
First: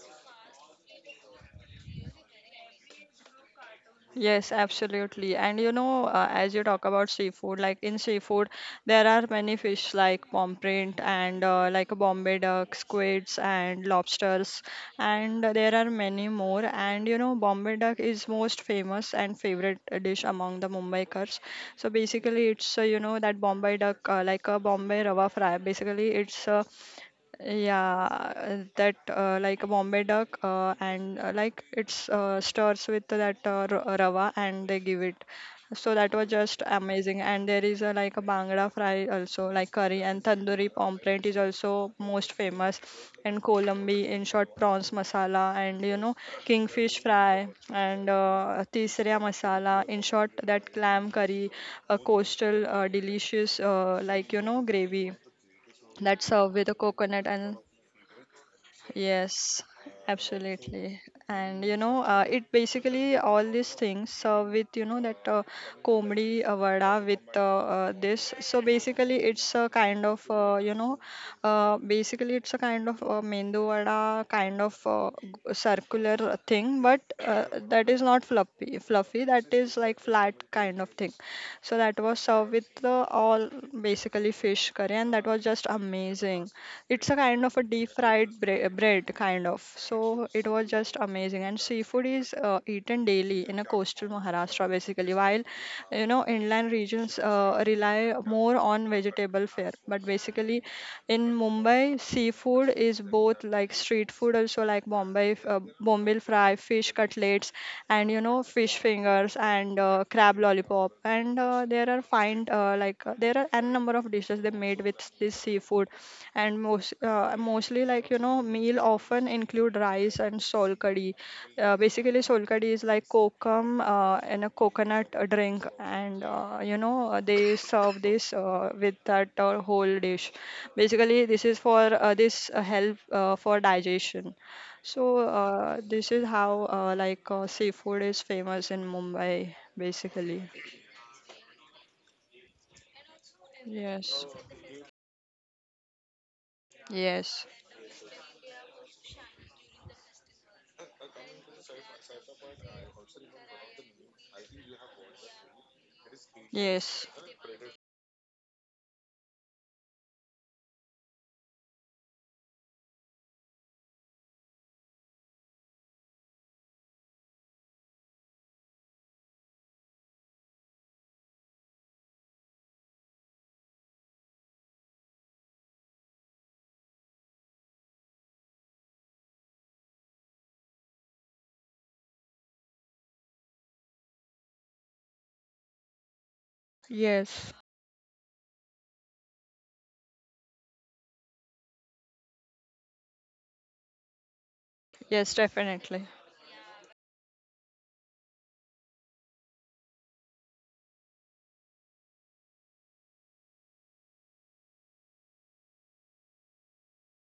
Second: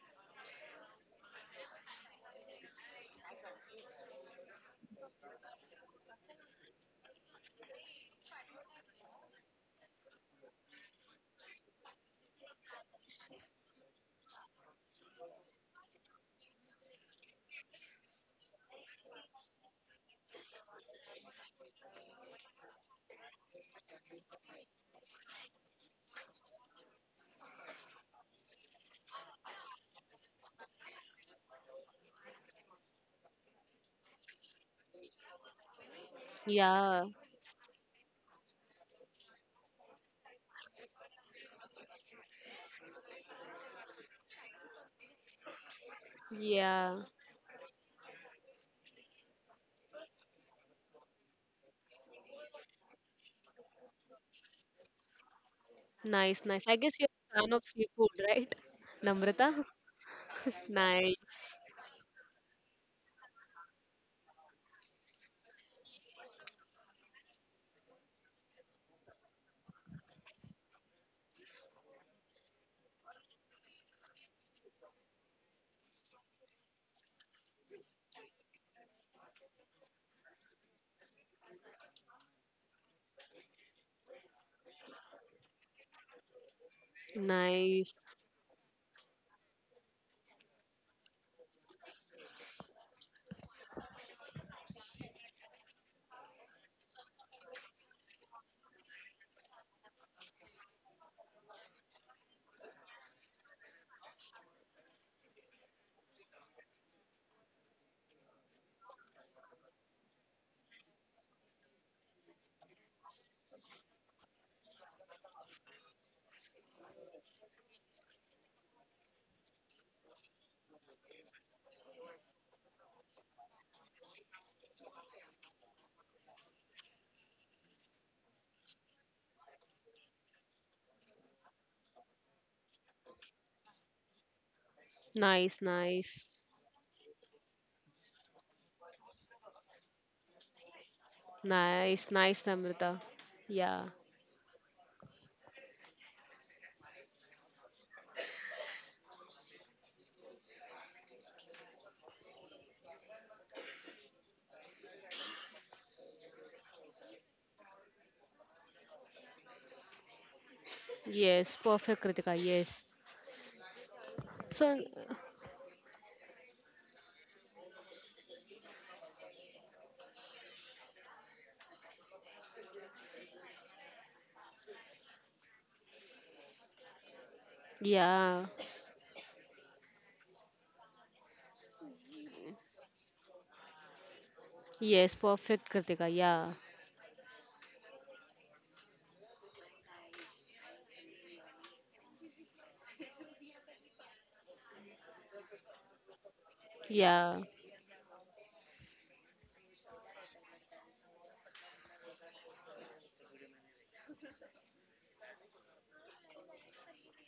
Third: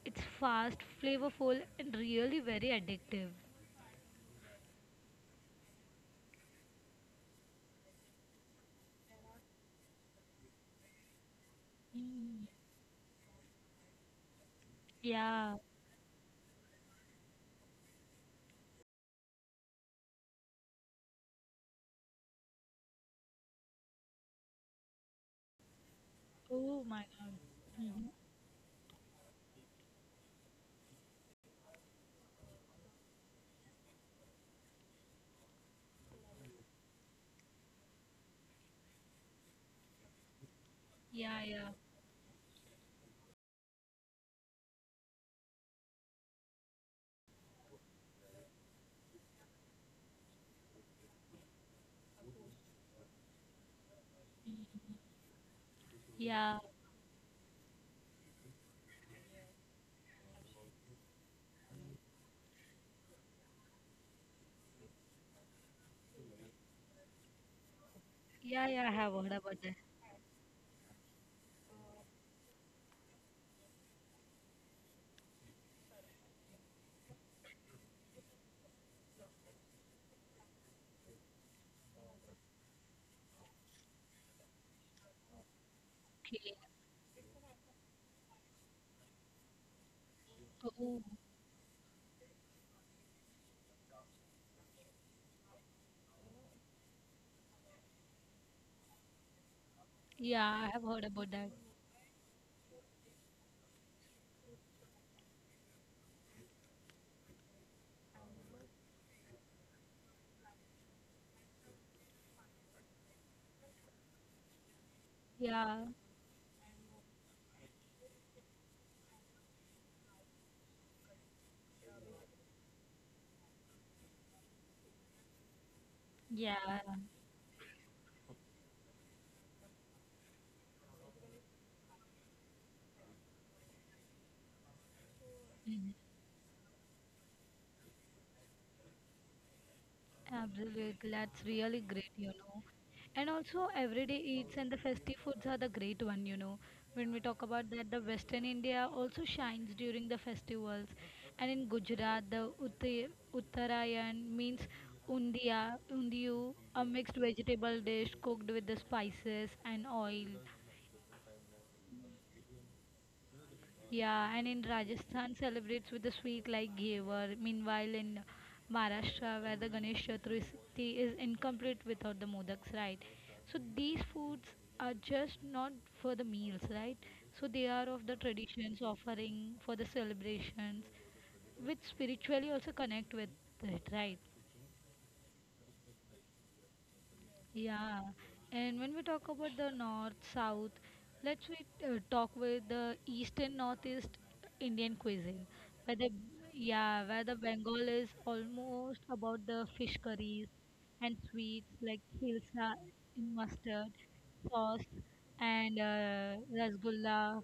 A: It's fast, flavorful, and really very addictive.
C: Yes, absolutely. And you know, as you talk about seafood, like in seafood, there are many fish like pomfret and like Bombay
A: Mm,
C: duck, squids, and lobsters, and
A: yeah.
C: there are many more. And you know, Bombay duck is most famous and favorite dish among the Mumbaikars. So basically, it's you know that Bombay duck, like a Bombay rava fry. Basically, it's
A: Oh my God.
C: yeah,
A: Mhm.
C: that like a Bombay duck, and like it's stirs with that rava, and they give it. So that was just
B: Yeah,
C: amazing. And there is a, like a Bangla fry also, like curry and tandoori omelette is
A: Yeah, yeah,
C: also most famous. And Colombi, in short, prawns masala, and you know
B: yeah.
C: kingfish fry, and tisriya masala, in short, that clam curry, a coastal delicious like you know gravy that's
B: Nice,
C: served
A: yeah,
B: nice.
C: with
B: I
C: a
B: guess you're
C: coconut
B: a fan
C: and
B: of seafood, right?
C: yes,
B: Namrata? [laughs]
C: absolutely.
B: Nice,
C: And you know, it basically all these things with you know that comedy vada with this. So
A: yeah, yeah. I have
C: basically,
A: heard
C: it's
A: about
C: a
A: that.
C: kind of you know, basically it's a kind of mendu vada kind of circular thing, but that is not fluffy. Fluffy that is like flat kind of thing. So that was served with all basically fish curry, and that was just amazing.
A: Okay.
C: It's a kind of a deep
B: nice,
C: fried bread, kind of. So it was just
A: Oh,
C: amazing. And seafood is eaten daily in a coastal Maharashtra, basically, while you know inland regions rely more on vegetable fare. But
A: yeah.
C: basically,
A: I have heard about
C: in
A: that.
C: Mumbai, seafood is both like street food also, like Bombay, Bombay fry, fish cutlets, and you know fish fingers and crab lollipop. And there are fine like there are n number of dishes they made with this
A: Yeah,
C: seafood, and mostly like you know meal often include rice and sol curry. Basically, solkadi is like kokum and a coconut drink, and
A: yeah.
C: you know they serve this with that whole dish. Basically, this is for this help for digestion. So
B: nice,
A: Mm-hmm.
C: this is
B: nice,
C: how like seafood is famous in Mumbai, basically.
A: Absolutely, that's really great,
B: nice,
A: you
B: nice,
A: know.
B: Namrata.
A: And also,
B: Yeah.
A: everyday
C: Yes,
A: eats and the festive foods are the great one, you know. When we talk
C: yes,
A: about that, the Western India also shines during the festivals. And in Gujarat, the Uttarayan means undiyu, a
C: yes,
A: mixed vegetable dish cooked with the spices and oil.
B: Yes, perfect, Kritika. Yes.
A: Yeah, and in
B: So,
A: Rajasthan celebrates with a sweet like Ghevar. Meanwhile, in Maharashtra, where the Ganesh Chaturthi is incomplete without the modaks, right? So these foods are just not for the meals, right? So they are of the
B: yeah.
A: traditions, offering for the celebrations, which spiritually also connect with it, right?
B: Yes, perfect, Kritika. Yeah.
C: yes,
A: Yeah, and when we talk about the north south, let's we talk with the east and northeast Indian
C: yes,
A: cuisine. Where
C: definitely.
A: the yeah, where
B: Yeah.
A: the Bengal is almost about the fish curries and sweets like hilsa in mustard sauce and rasgulla,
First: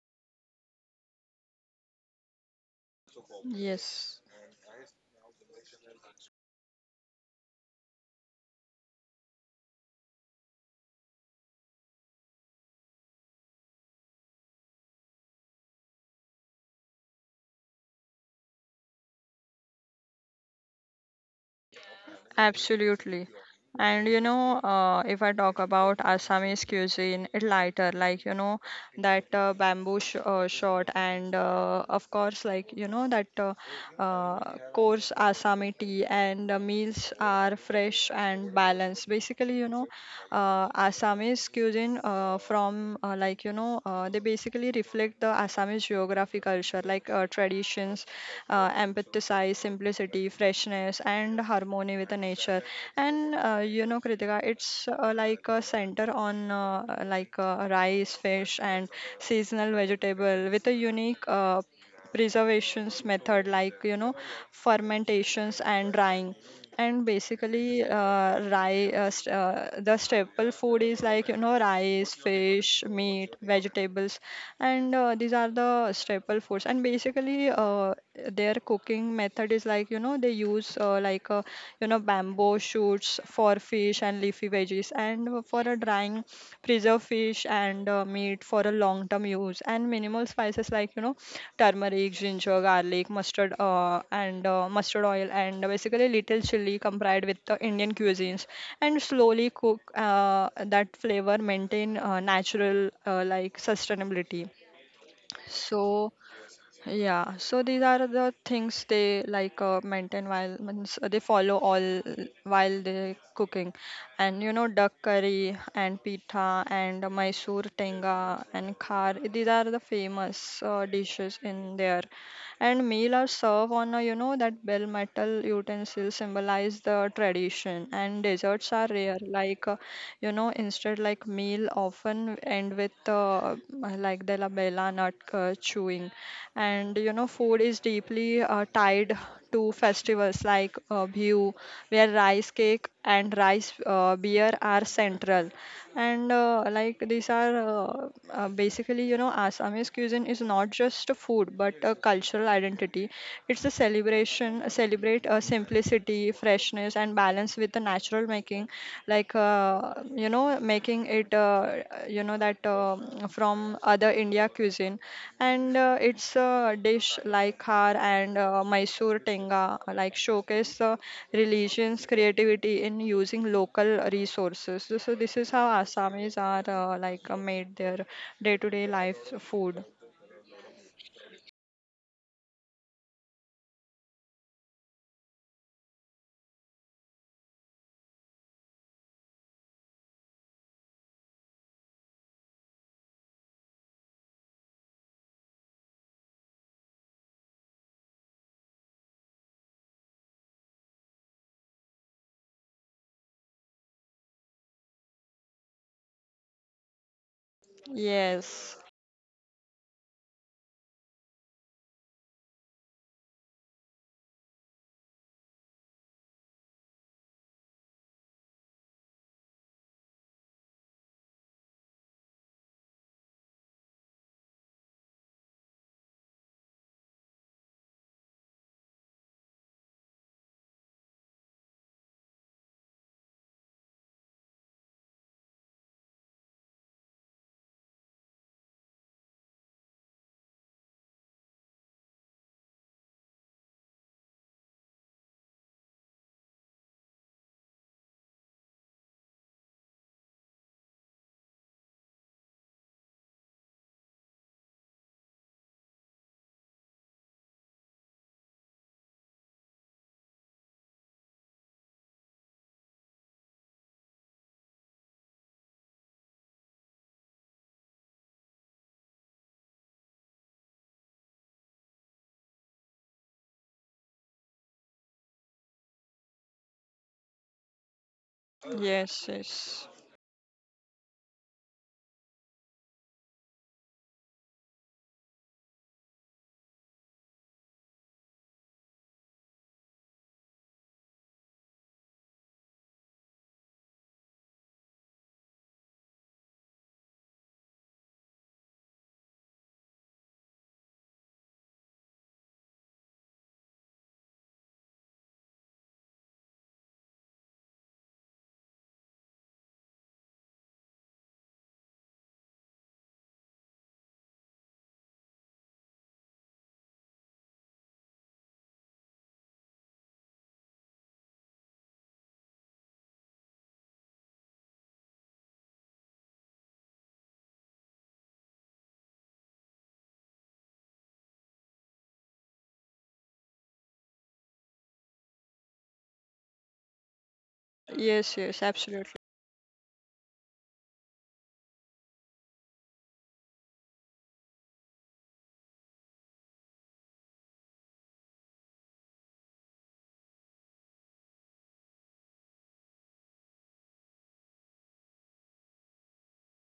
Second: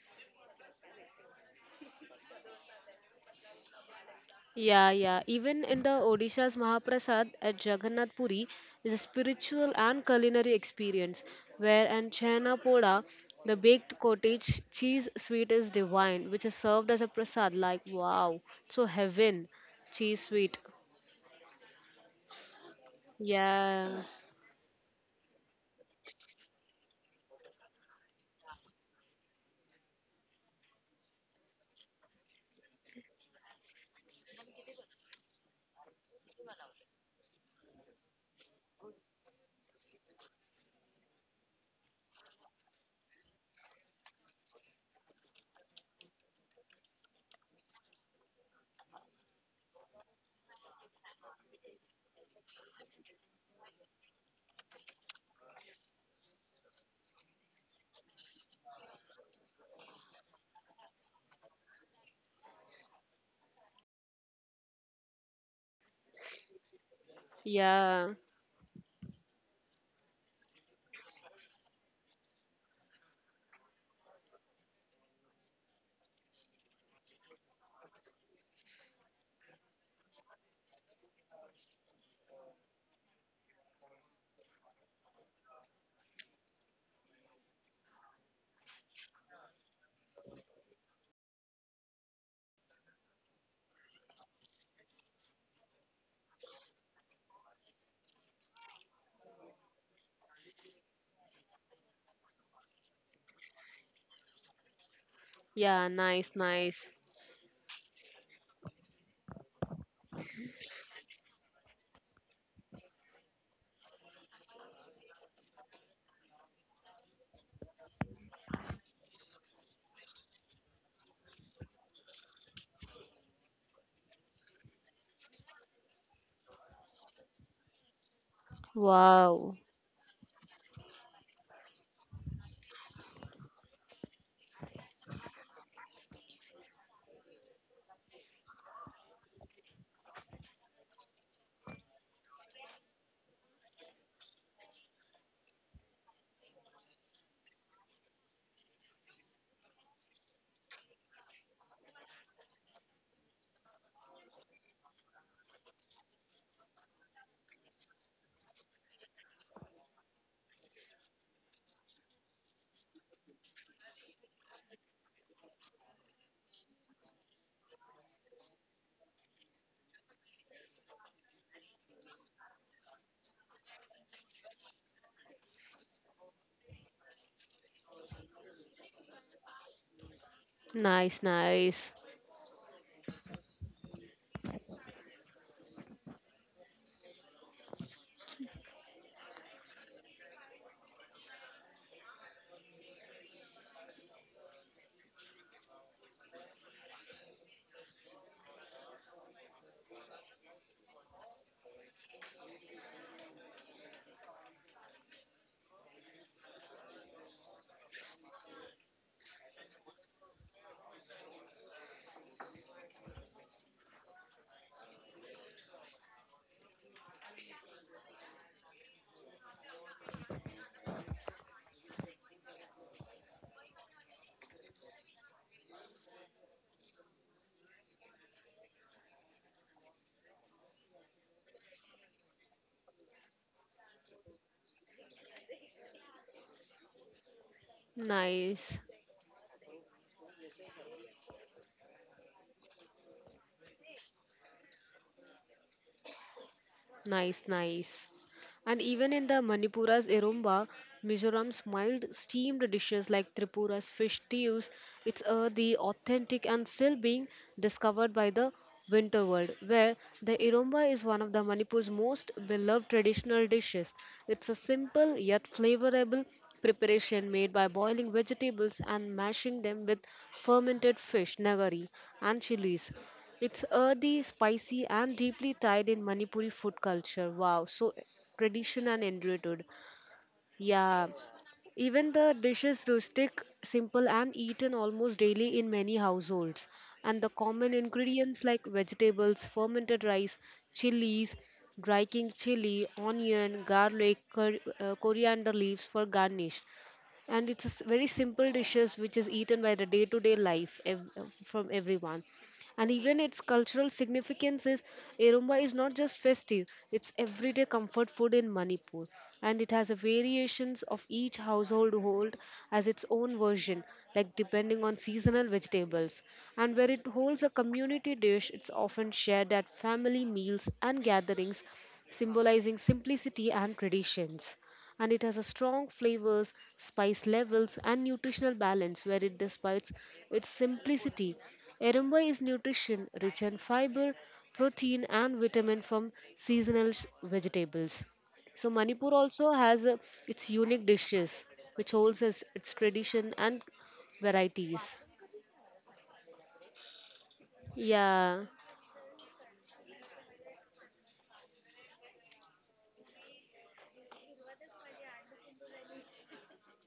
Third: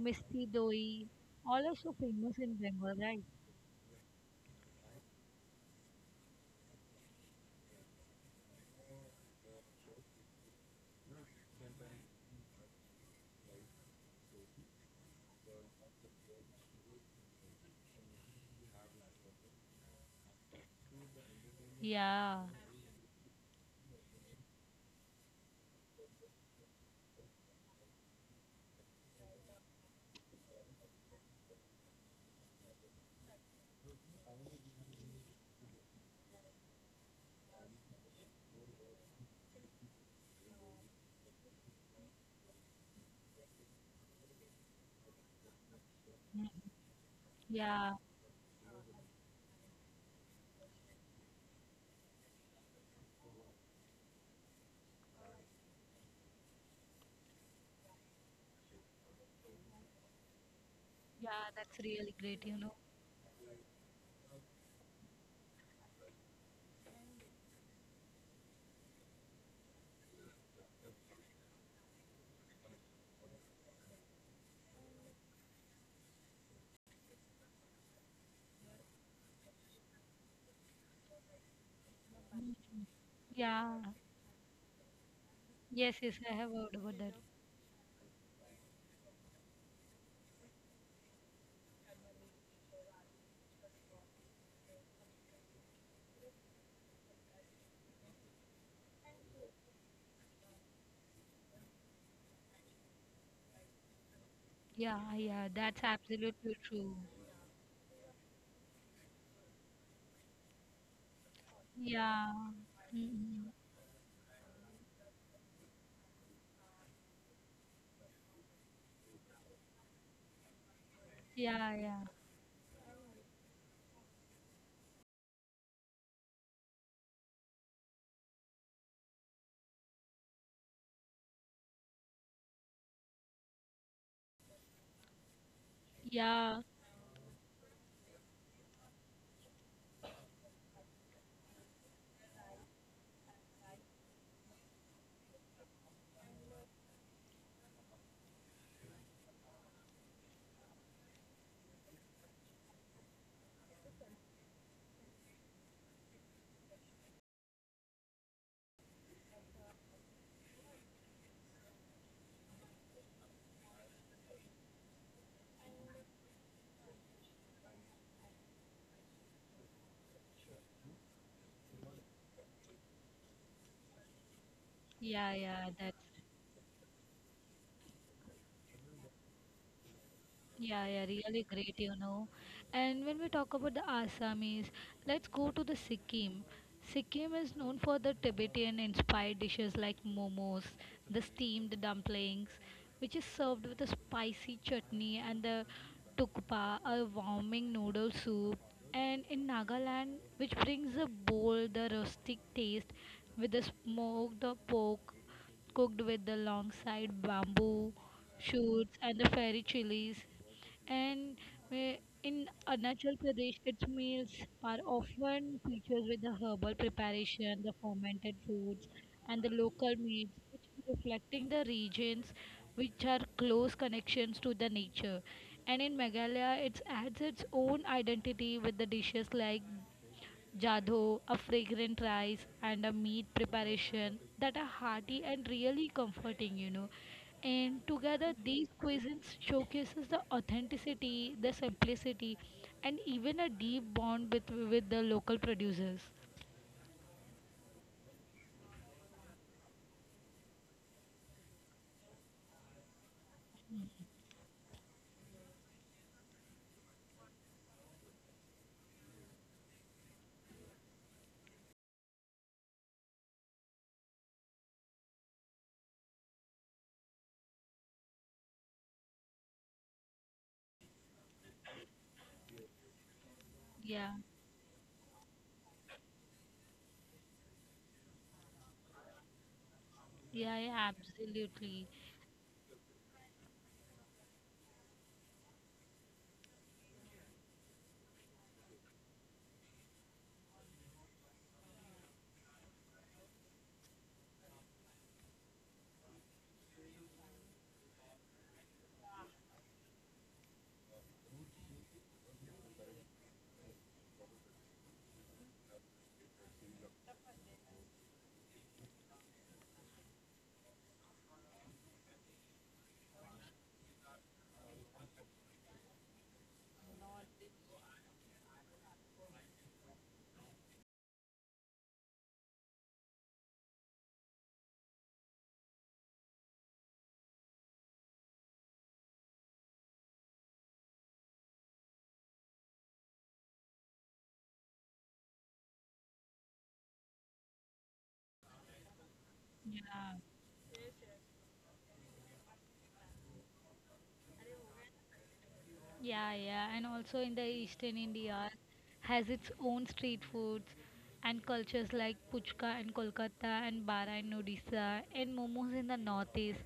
A: misti doi, all are so famous in Bengal, right?
C: Yes.
B: Yeah, yeah. Even in the Odisha's Mahaprasad at Jagannath Puri is a spiritual and culinary experience where an chhena poda, the baked cottage cheese sweet is divine, which is served as a prasad. Like, wow, so heaven, cheese sweet.
A: Yeah,
C: Absolutely.
B: Yeah,
C: And you know, if I talk about Assamese cuisine, it lighter, like you know, that bamboo sh shot, and of course, like you know, that coarse Assami tea, and the meals are fresh and balanced. Basically, you know, Assamese cuisine from like you know they basically reflect the Assamese geography
A: yeah,
C: culture like
A: yeah.
C: traditions, empathize, simplicity, freshness, and harmony with the nature. And you know, Kritika, it's like a center on like rice, fish, and seasonal vegetable with a unique
A: That's really great, you know.
C: preservations method like you know fermentations and drying, and basically
B: yeah,
C: the staple food is like you know rice, fish, meat, vegetables, and these are the staple foods, and basically their cooking method is like you know they use like you know bamboo shoots for
A: Yeah.
C: fish and leafy veggies, and for a
A: Yes, yes,
C: drying
A: I have heard about
C: preserve
A: that.
C: fish and meat for a long term use, and minimal spices like you know turmeric, ginger, garlic, mustard, and mustard oil, and basically little chili compared with the Indian cuisines, and slowly cook that flavor, maintain natural like sustainability.
A: Yeah, yeah,
B: yeah,
A: that's
C: So
B: nice,
A: absolutely
B: nice.
A: true.
C: yeah, so these are the things they like maintain while means they follow all
A: Yeah.
C: while they
A: Mm.
C: cooking, and you know duck curry and pita and Mysore tenga and khar. These are the famous dishes
A: Yeah,
C: in
A: yeah.
C: there, and meal are served on a, you know, that bell metal utensil symbolize the tradition, and desserts are rare.
B: Wow,
C: You know, instead like meal often end with like della bella nut chewing,
A: Yeah,
C: and you know food is deeply tied to festivals like Bihu, where rice cake and rice beer are central, and like these are basically you know Assamese cuisine is not just a food but a cultural identity. It's a celebration, celebrate a simplicity, freshness, and balance with the natural making, like you know, making it you know that from other India cuisine, and it's a dish like har and Mysore tenga, like showcase the religions creativity in using local resources. So, so
A: yeah,
C: this is
A: yeah,
C: how
A: that's
C: Assamese are like made their day-to-day life food.
A: yeah,
B: nice,
A: really great,
B: nice.
A: you know. And when we talk about the Assamese, let's go to the Sikkim. Sikkim is known for the Tibetan inspired dishes like momos, the steamed dumplings, which is served with a spicy chutney, and the tukpa, a warming noodle soup. And in Nagaland, which brings a bold, the rustic taste with the smoked pork cooked with the long side bamboo
C: Yes,
A: shoots and the fairy chilies and in Arunachal Pradesh, its meals are often featured with the herbal preparation, the fermented foods, and the local meats, which are reflecting the regions which are close connections to the nature. And in Meghalaya, it adds its own identity with the dishes like Jadho, a fragrant rice, and a meat preparation that are hearty and really comforting. And together,
B: Nice,
A: these cuisines showcases the authenticity, the simplicity, and even a deep bond with the local producers.
B: nice, nice. And even in the Manipura's Erumba, Mizoram's mild steamed dishes like Tripura's fish stews, it's the authentic and still being discovered by the winter world, where the Erumba is one of the Manipur's most beloved traditional dishes. It's a simple yet flavorable preparation made by boiling vegetables and mashing them with fermented fish, nagari, and chilies. It's earthy,
A: Yeah,
B: spicy, and deeply tied in Manipuri food culture. Wow, so tradition and
C: yes,
B: enrooted.
C: yes.
A: yeah,
B: Yeah,
A: yeah, absolutely.
B: even the dish is rustic, simple, and eaten almost daily in many households. And the common ingredients like vegetables, fermented rice, chilies, dry king chili, onion, garlic, coriander leaves for garnish, and it's a very simple dishes which is eaten by the day to day life from everyone. And even its cultural significance is arumba is not just festive, it's everyday comfort food in Manipur, and it has a variations of each household hold as its own version, like depending on seasonal vegetables, and where it holds a community dish, it's often shared at family meals and gatherings, symbolizing simplicity and traditions, and it has a strong flavors, spice levels, and nutritional balance where it despites its simplicity. Erumba is nutrition rich in fiber, protein, and vitamin from seasonal vegetables.
C: Yes, yes,
B: So Manipur
C: absolutely.
B: also has
A: Yeah.
B: its unique dishes, which holds its tradition and varieties.
A: Yeah, yeah, and also in the Eastern
B: Yeah,
A: India has its own street foods and cultures like puchka in Kolkata and bara in Odisha and momos in the northeast.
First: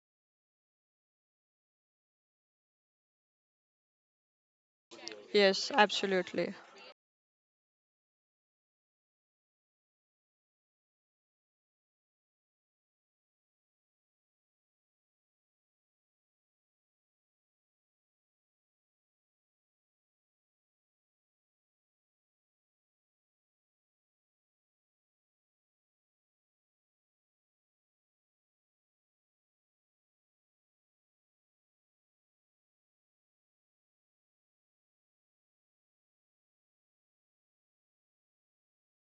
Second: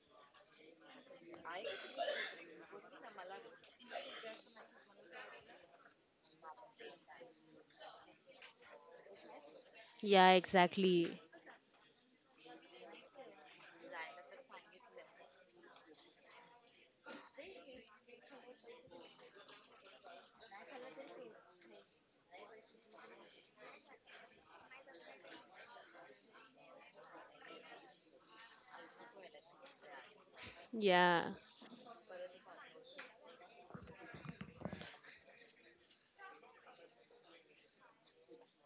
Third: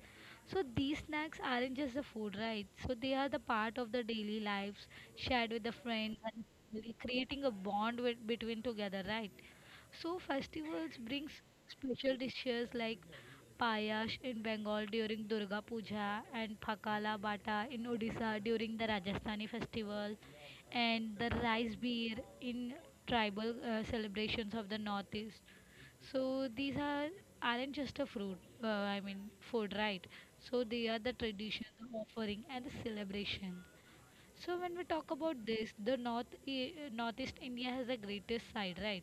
A: So these snacks aren't just the food, right? So they are the part of the daily lives shared with the
C: Yes,
A: friends and
C: absolutely.
A: family, creating a bond with, between together, right? So
B: yeah,
A: festivals brings
B: exactly.
A: special dishes like Payash in Bengal during Durga Puja and Phakala Bata in Odisha during the Rajasthani festival and the rice beer in tribal celebrations of the northeast. So these are aren't just a fruit, I mean food, right? So they are the
B: Yeah,
A: tradition, the offering, and the celebration. So when we talk about this, the northeast India has the greatest side, right?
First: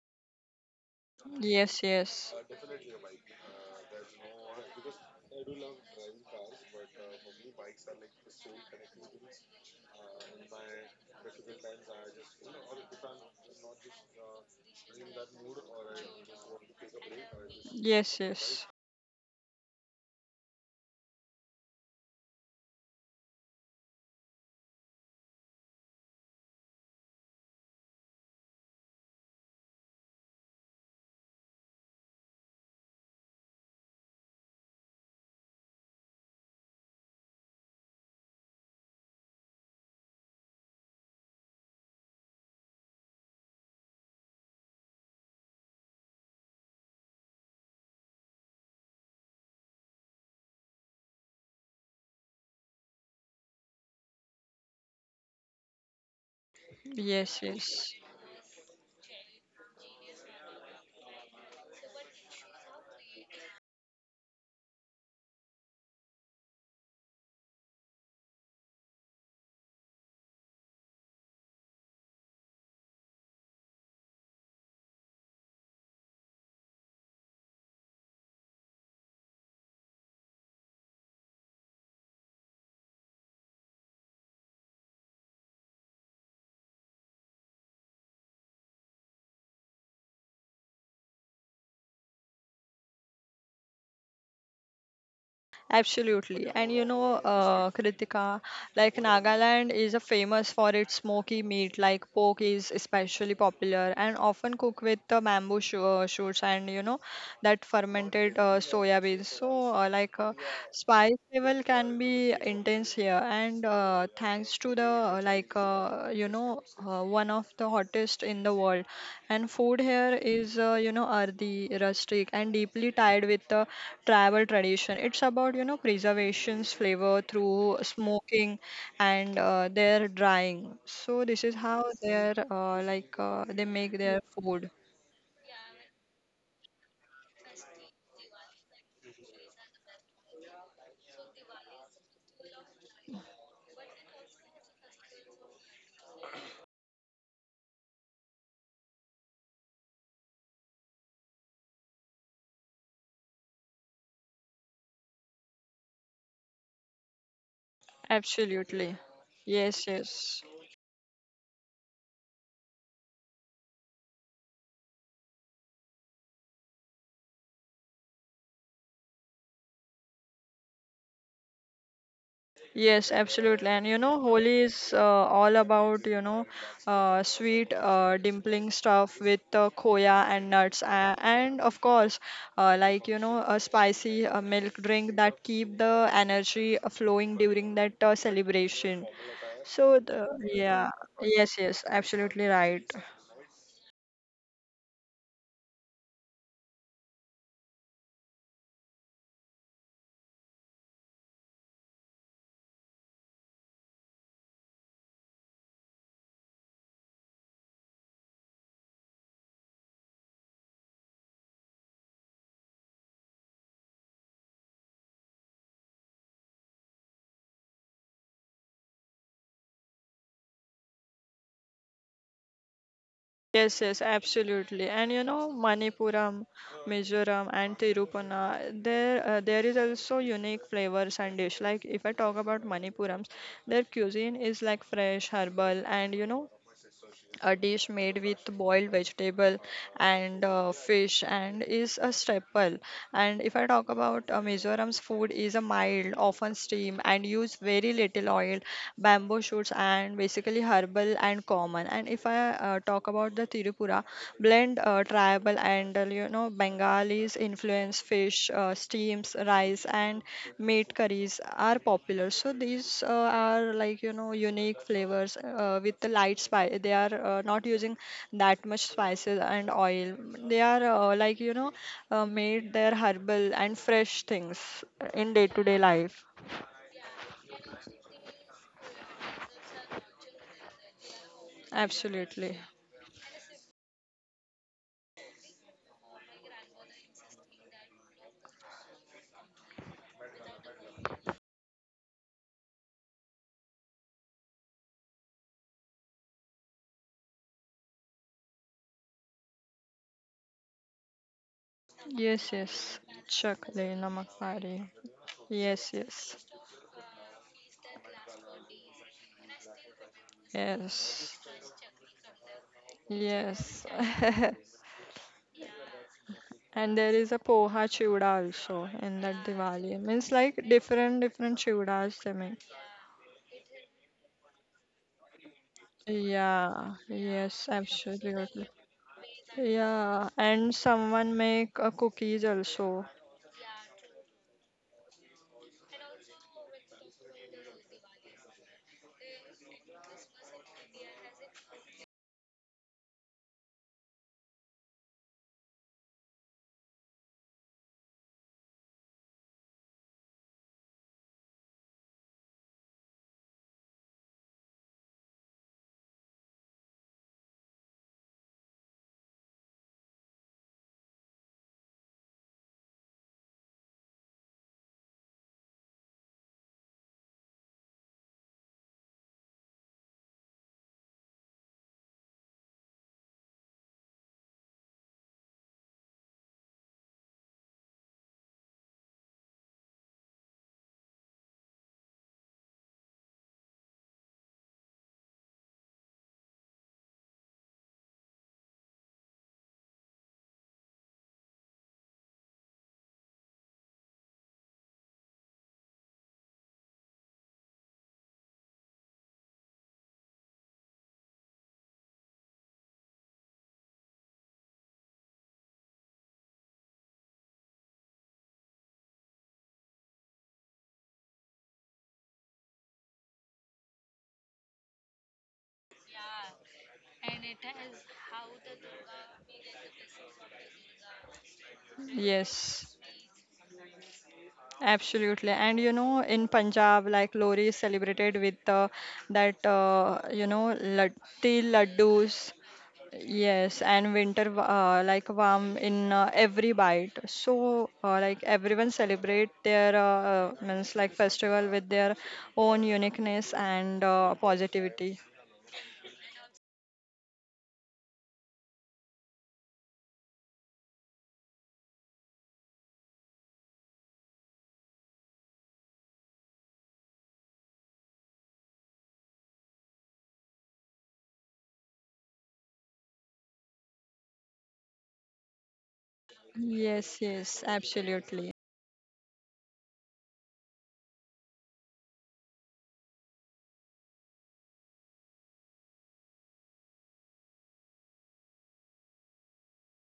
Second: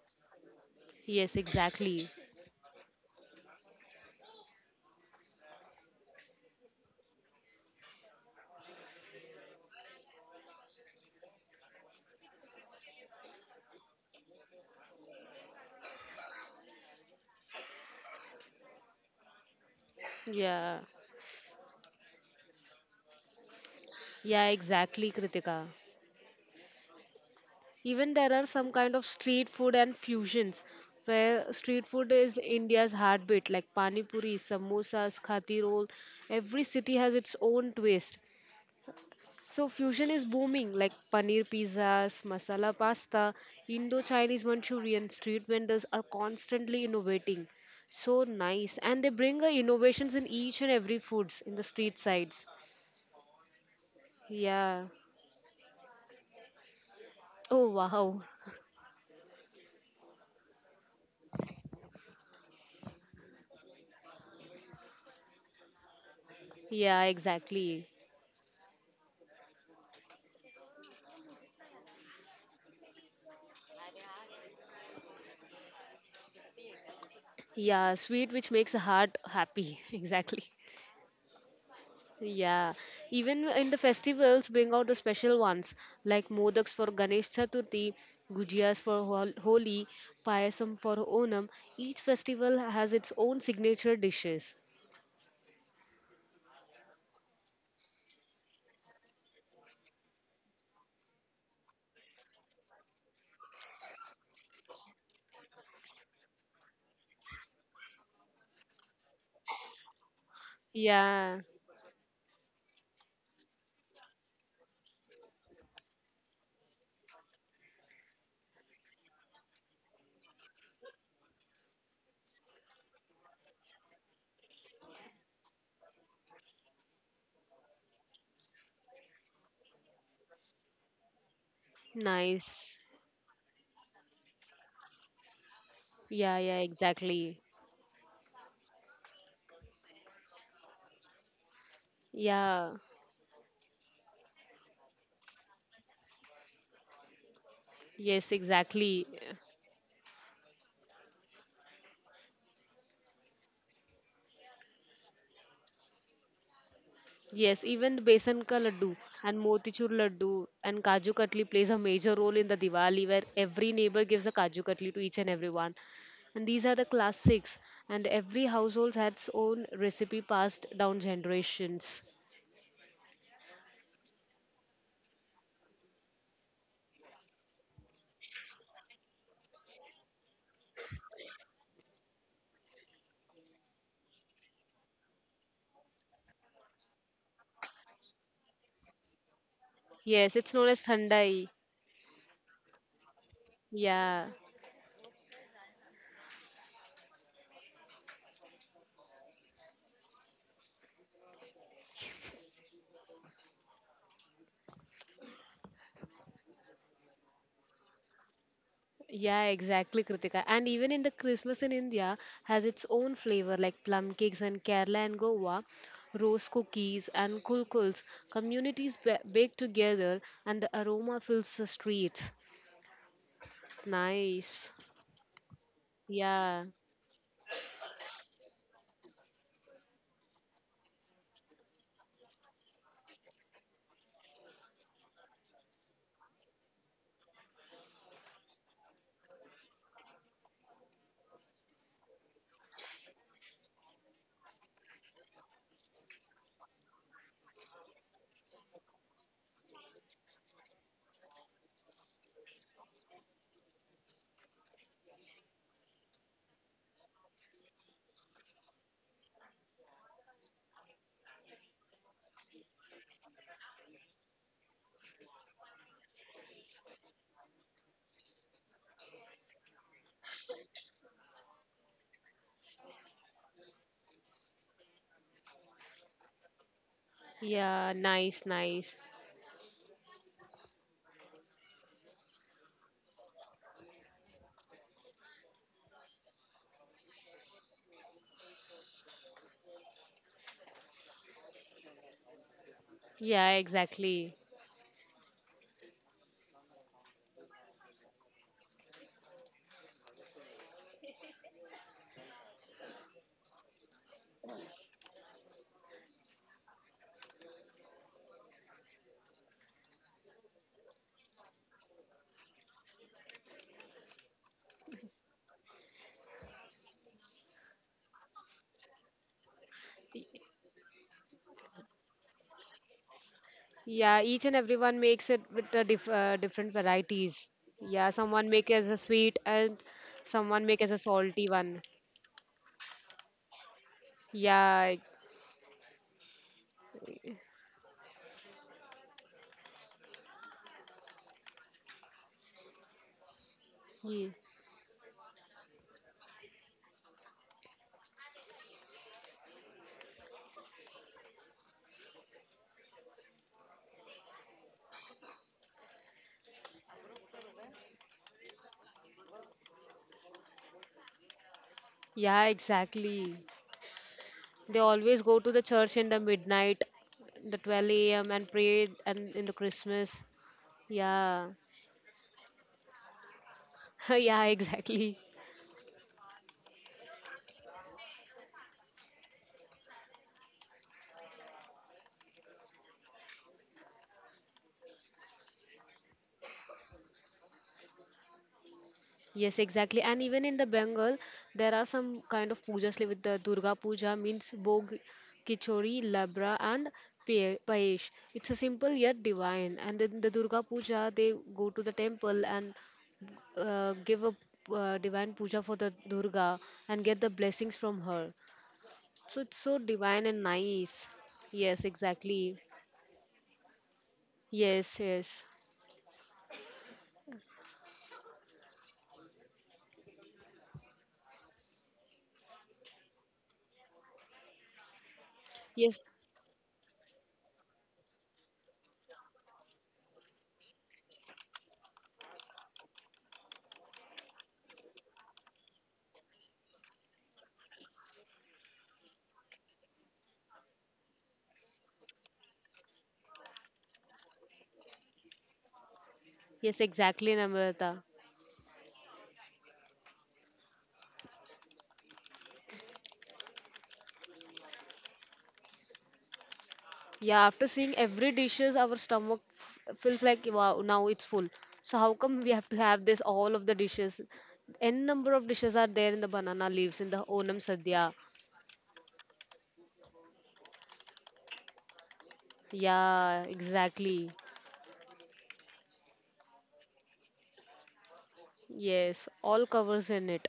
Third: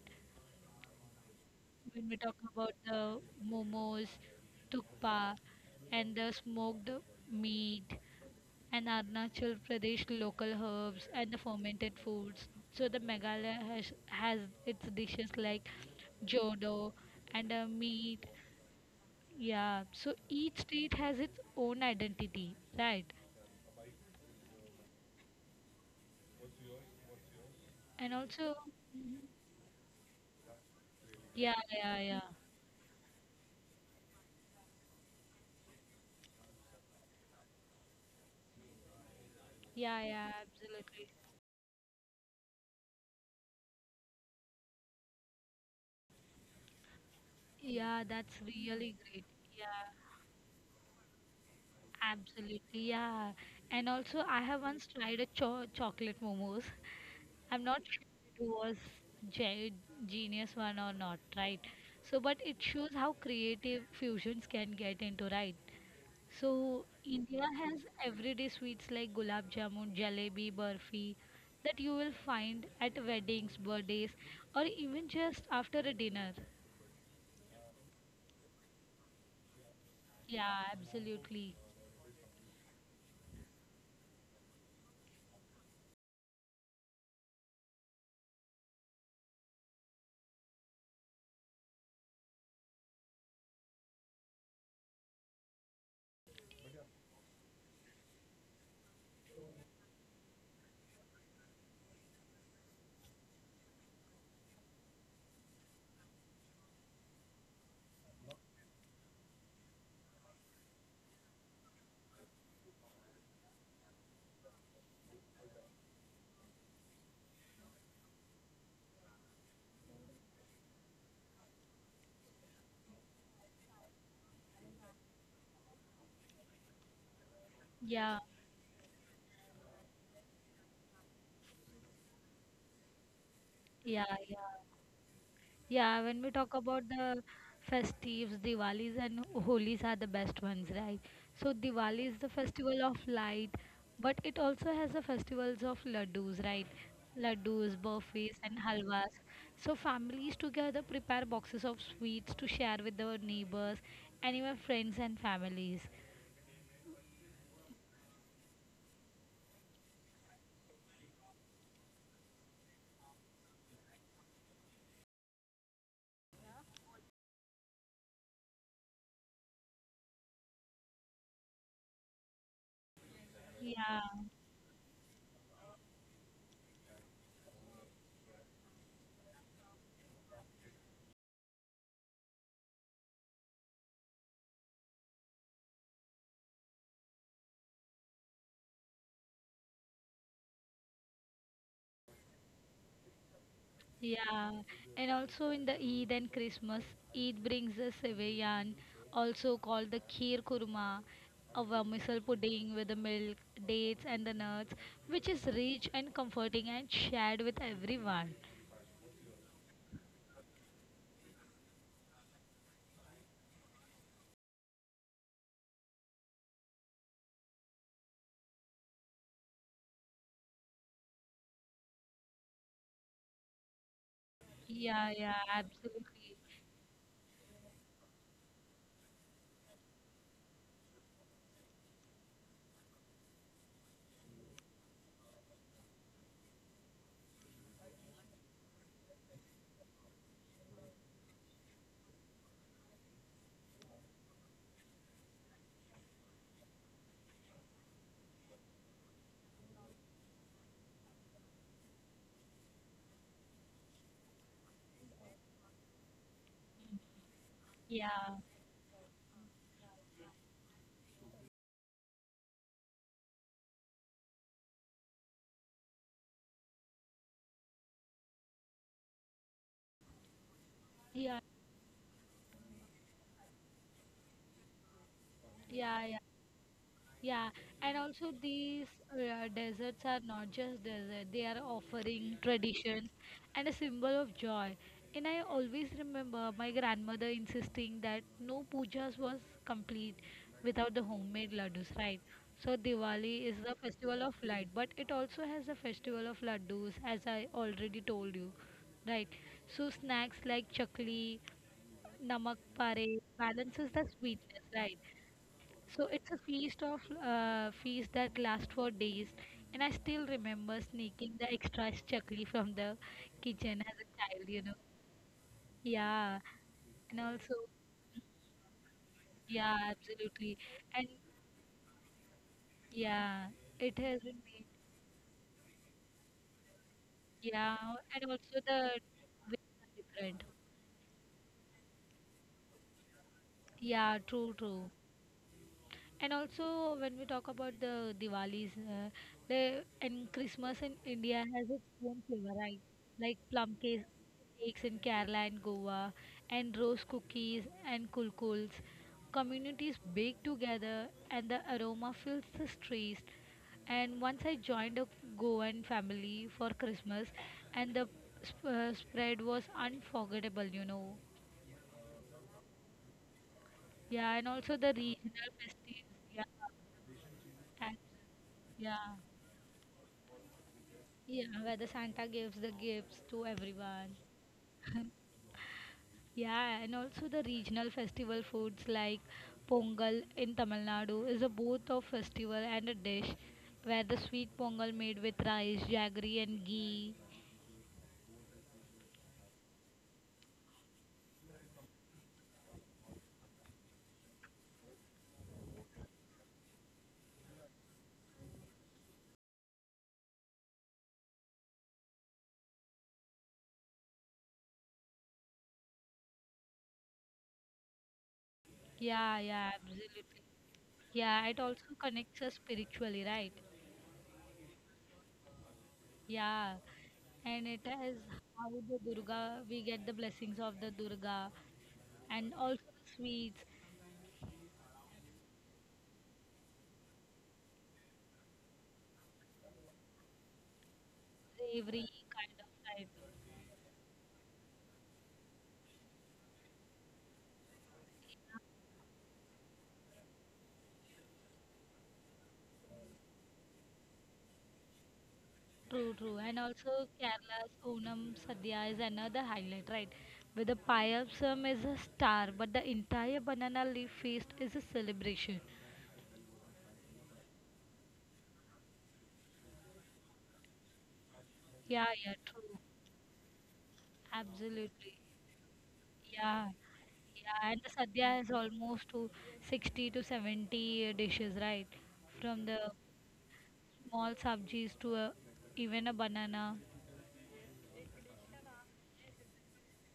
B: yes,
C: Yes,
B: exactly.
A: When we
C: yes.
A: talk about the momos, tukpa, and the smoked meat, and Arunachal Pradesh local herbs and the fermented foods. So the Meghalaya has its dishes like jodo and
C: Yes,
A: meat.
C: yes.
A: Yeah. So
B: Yeah,
A: each state has its own identity, right?
B: yeah, exactly, Kritika. Even there
A: And
B: are some
A: also,
B: kind of
A: mhm.
B: street food and fusions where
A: yeah,
B: street food
A: yeah,
B: is
A: yeah,
B: India's heartbeat, like pani puri, samosas, khati roll. Every city has its own twist. So fusion is
A: yeah,
B: booming, like
A: absolutely.
B: paneer pizzas, masala pasta, Indo-Chinese Manchurian. Street vendors are constantly innovating. So
A: Yeah, that's
B: nice, and they
A: really
B: bring
A: great. Yeah,
B: innovations in each and every foods in the street sides.
A: absolutely, yeah. And also, I
B: Yeah.
A: have once tried a chocolate momos.
B: Oh
C: Yes,
A: I'm not
B: wow.
C: yes.
A: sure if it was ge- genius one or not, right? So, but it shows how creative fusions can get into, right?
B: Yeah,
A: So, India
B: exactly.
A: has everyday sweets like gulab jamun, jalebi, burfi that you will find at weddings, birthdays, or even just after a dinner.
B: Yeah, sweet which makes the heart happy. [laughs] Exactly.
A: Yeah, absolutely.
B: Yeah, even in the festivals, bring out the special ones like modaks for Ganesh Chaturthi, gujiyas for Holi, payasam for Onam. Each festival has its own signature dishes.
C: Absolutely. And you know, Kritika, like Nagaland is a famous for its smoky meat, like pork is especially popular and often cooked with the bamboo shoots, and you know that fermented soya beans. So, like
B: Yeah,
C: spice level can be intense here, and thanks to the like you know one of the hottest in the world, and food here is you know earthy, rustic, and deeply tied with the travel tradition. It's about you know preservations, flavor through
A: Yeah,
C: smoking and their drying. So this is how
B: nice.
C: they're like they make
A: yeah,
C: their
A: yeah.
C: food.
B: Yeah,
A: Yeah,
B: yeah,
A: when we talk about
B: exactly.
A: the festives, Diwalis and Holis are the best ones, right? So Diwali is the
B: Yeah,
A: festival of light, but it also has the festivals of laddus, right? Laddus,
B: yes,
A: burfis, and
B: exactly.
A: halwas. So families together prepare boxes of sweets to share with their neighbors and even friends and families.
B: Yes, even the besan ka laddu
C: Absolutely.
B: and motichur
C: Yes,
B: laddu
C: yes.
B: and kaju katli plays a major role in the Diwali where every neighbor gives a kaju katli to each and everyone. And these are the classics and every household has its own recipe passed down generations.
C: Yes, absolutely. And you
A: Yeah.
C: know, Holi is all about, you know, sweet dimpling stuff with khoya and nuts. And of course, like, you know, a spicy milk drink that keep the energy flowing during that celebration.
B: Yes,
C: So,
B: it's known
C: the,
B: as
C: yeah,
B: thandai.
C: yes, yes, absolutely right.
B: Yeah.
A: Yeah, and also in the Eid and Christmas, Eid brings a sevayan, also called the kheer kurma, a vermicelli pudding with the milk, dates, and the nuts, which is rich and comforting and shared with everyone.
B: Yeah, exactly, Kritika. And even in the Christmas in India has its own flavor like plum cakes in Kerala and Goa, rose cookies and kulkuls. Communities bake together and the aroma fills the streets.
C: Yes, yes,
B: Nice.
C: absolutely.
A: Yeah,
C: And you
A: yeah,
C: know,
A: absolutely.
C: Manipuram,
B: Yeah.
C: Mizoram, and Tirupana, there there is also unique flavors and dish. Like if I talk about Manipurams, their cuisine is like fresh, herbal, and you know, a dish made with boiled vegetable and fish, and is a staple. And if I talk about Mizoram's food is a mild, often steam, and use very little oil, bamboo shoots, and basically herbal and common. And if I talk about the Tirupura blend tribal and you know Bengalis influence
A: Yeah,
C: fish steams rice and meat curries are popular, so these are like you know unique flavors with the light spice. They are not using that much spices and oil. They are
A: yeah,
C: like you know made their herbal and fresh things in day to day
A: yeah,
C: life.
A: Yeah,
B: Yeah,
A: and
B: nice,
A: also
B: nice.
A: these deserts are not just desert, they are offering
C: Absolutely.
A: traditions and a symbol of joy. And I always remember my grandmother insisting that no pujas was complete without the homemade laddus, right? So
B: Yeah,
A: Diwali is the
B: exactly.
A: festival of light, but it also has the festival of laddus, as I already told you, right? So snacks like chakli,
C: Yes,
A: namak
C: yes.
A: pare
C: Chakle
A: balances the sweetness,
C: namakari,
A: right?
C: yes,
A: So
C: yes.
A: it's a feast that lasts for days, and I still remember sneaking
C: Yes.
A: the extra chakli from the kitchen
C: Yes.
A: as a child. You know,
C: [laughs]
A: yeah,
C: And there
A: and
C: is a
A: also
C: poha chura also in that
A: yeah,
C: Diwali. Means
A: absolutely,
C: like
A: and
C: different different churas they make.
A: yeah,
B: Yeah,
A: it
B: each and
A: has been
B: everyone
A: made.
B: makes it with the different
C: Yeah.
B: varieties. Yeah,
C: Yes,
A: Yeah,
B: someone
A: and
B: make as a
A: also
C: absolutely.
B: sweet
A: the
B: and
A: ways are
B: someone
C: Yeah.
B: make
A: different.
B: as a
C: And
B: salty one.
C: someone make a cookies also.
A: Yeah, true,
B: Yeah.
A: true. And also, when we talk about the Diwalis, and Christmas in India has its own flavor, right? Like plum cakes in Kerala and Goa, and rose cookies and kulkuls. Communities bake together, and the aroma fills the streets. And once I joined a Goan family for Christmas, and the spread was unforgettable, you know.
B: Yeah, exactly.
A: Yeah,
B: They
A: and also
B: always
A: the
B: go to the
A: regional
B: church in the
A: festivities. Yeah,
B: midnight, the 12
A: and,
B: a.m. and pray and in
A: yeah.
B: the Christmas. Yeah.
A: Yeah, where the Santa gives the gifts to
B: [laughs] Yeah,
A: everyone.
B: exactly.
A: [laughs] Yeah, and also the regional festival foods like Pongal in Tamil Nadu is a both of festival and a dish where the sweet pongal made with rice, jaggery and ghee.
B: Yes, exactly. And even in the Bengal, there are some kind of pujas like with the Durga Puja means Bog, Kichori, Labra and Payesh. It's a simple yet divine. And then the Durga Puja, they go to the temple and give a divine puja for the Durga and get the blessings from her. So it's
A: Yeah,
B: so
A: yeah,
B: divine and
A: absolutely.
B: nice.
A: Yeah,
B: Yes,
A: it also
B: exactly.
A: connects us spiritually, right?
B: Yes, yes.
A: Yeah. And it has how the Durga we get the blessings of the Durga and also
C: Yes.
A: the sweets,
C: Absolutely.
B: Yes,
C: And you know, in Punjab, like Lori is celebrated with that, you know, latti
A: bravery kind
C: laddus.
A: of type.
C: Yes, and winter wa- like warm in every bite. So like everyone celebrate their means like festival with their own uniqueness and positivity.
A: True, true.
B: yes,
A: And
B: exactly,
A: also
B: Namrata.
A: Kerala's Onam Sadhya is another highlight, right? Where the payasam is a star, but the entire banana leaf feast is a celebration.
B: Yeah, after seeing every dishes, our stomach feels like wow, now it's full. So how
A: Yeah,
B: come we
A: yeah,
B: have to have
A: true.
B: this all of the dishes? N number of
A: Absolutely.
B: dishes are there in the banana leaves
A: Yeah.
B: in the
C: Yes,
B: Onam
A: Yeah,
C: yes,
B: Sadhya.
A: and the Sadhya is
C: absolutely.
A: almost to 60-70 dishes, right? From the
B: Yeah, exactly.
A: small sabjis to a, even a banana.
B: Yes, all covers in it.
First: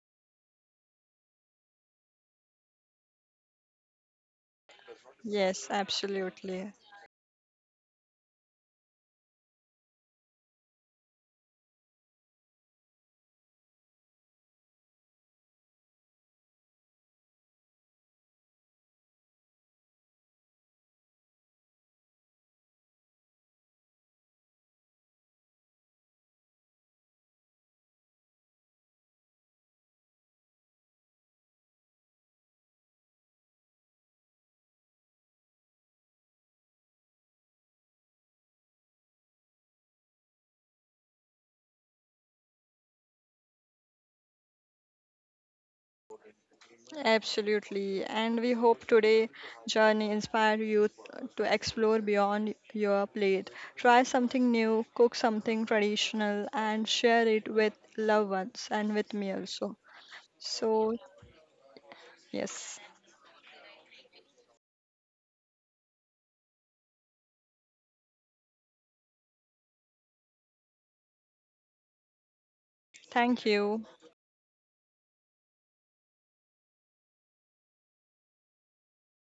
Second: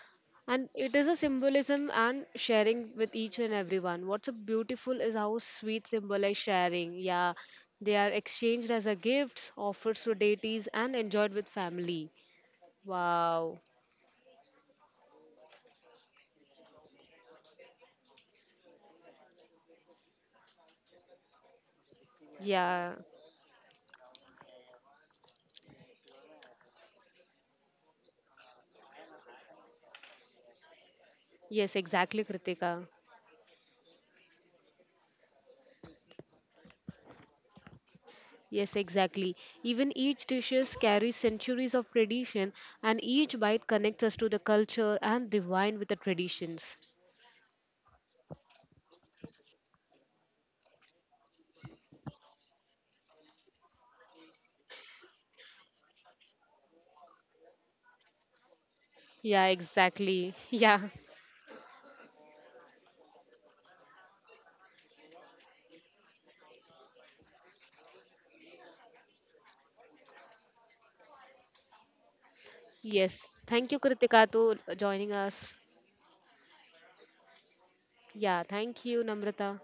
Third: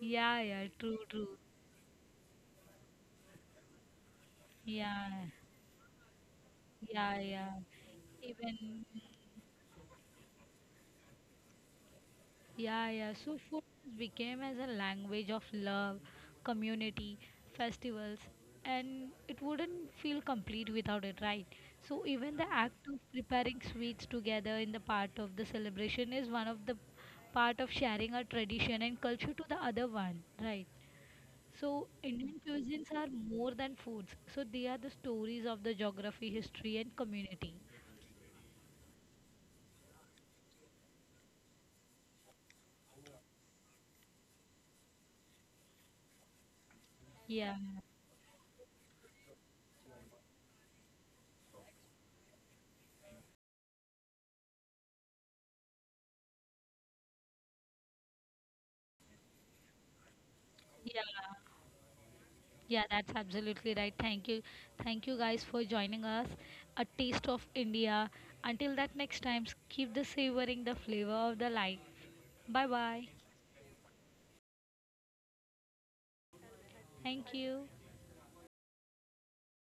A: Yeah, yeah,
B: And it
A: true,
B: is a
A: true.
B: symbolism and sharing with each and everyone. What's a beautiful
A: Yeah,
B: is how
C: Yes,
B: sweet symbolize
C: absolutely.
B: sharing.
A: yeah,
B: Yeah,
A: yeah.
B: they are exchanged
A: Even
B: as a gifts, offered to deities, and enjoyed with family.
A: yeah, yeah. So
B: Wow.
A: food became as a language of love, community, festivals, and it wouldn't feel complete without it, right? So even the
B: Yeah.
A: act of preparing sweets together in the part of the celebration is one of the part of sharing our tradition and culture to the other one, right?
B: Yes,
A: So
B: exactly,
A: Indian
B: Kritika.
A: cuisines are more than foods. So they are the stories of the geography, history, and community.
B: Yes, exactly. Even each dishes carries centuries of tradition, and each bite connects us to the culture and the wine with the traditions.
A: Yeah,
C: Absolutely. And we hope today journey inspire you to explore beyond your plate. Try something new, cook something traditional, and share it with loved ones and with me
B: Yeah,
C: also.
B: exactly. [laughs] Yeah.
C: So,
A: yeah. Yeah,
C: yes.
A: that's absolutely right. Thank you. Thank you guys for joining us. A taste of India. Until that next time, keep the savoring the flavor of the life. Bye bye.
B: Yes.
C: Thank
B: Thank you,
C: you.
B: Kritika, to joining us.
A: Thank you.
B: Yeah, thank you, Namrata.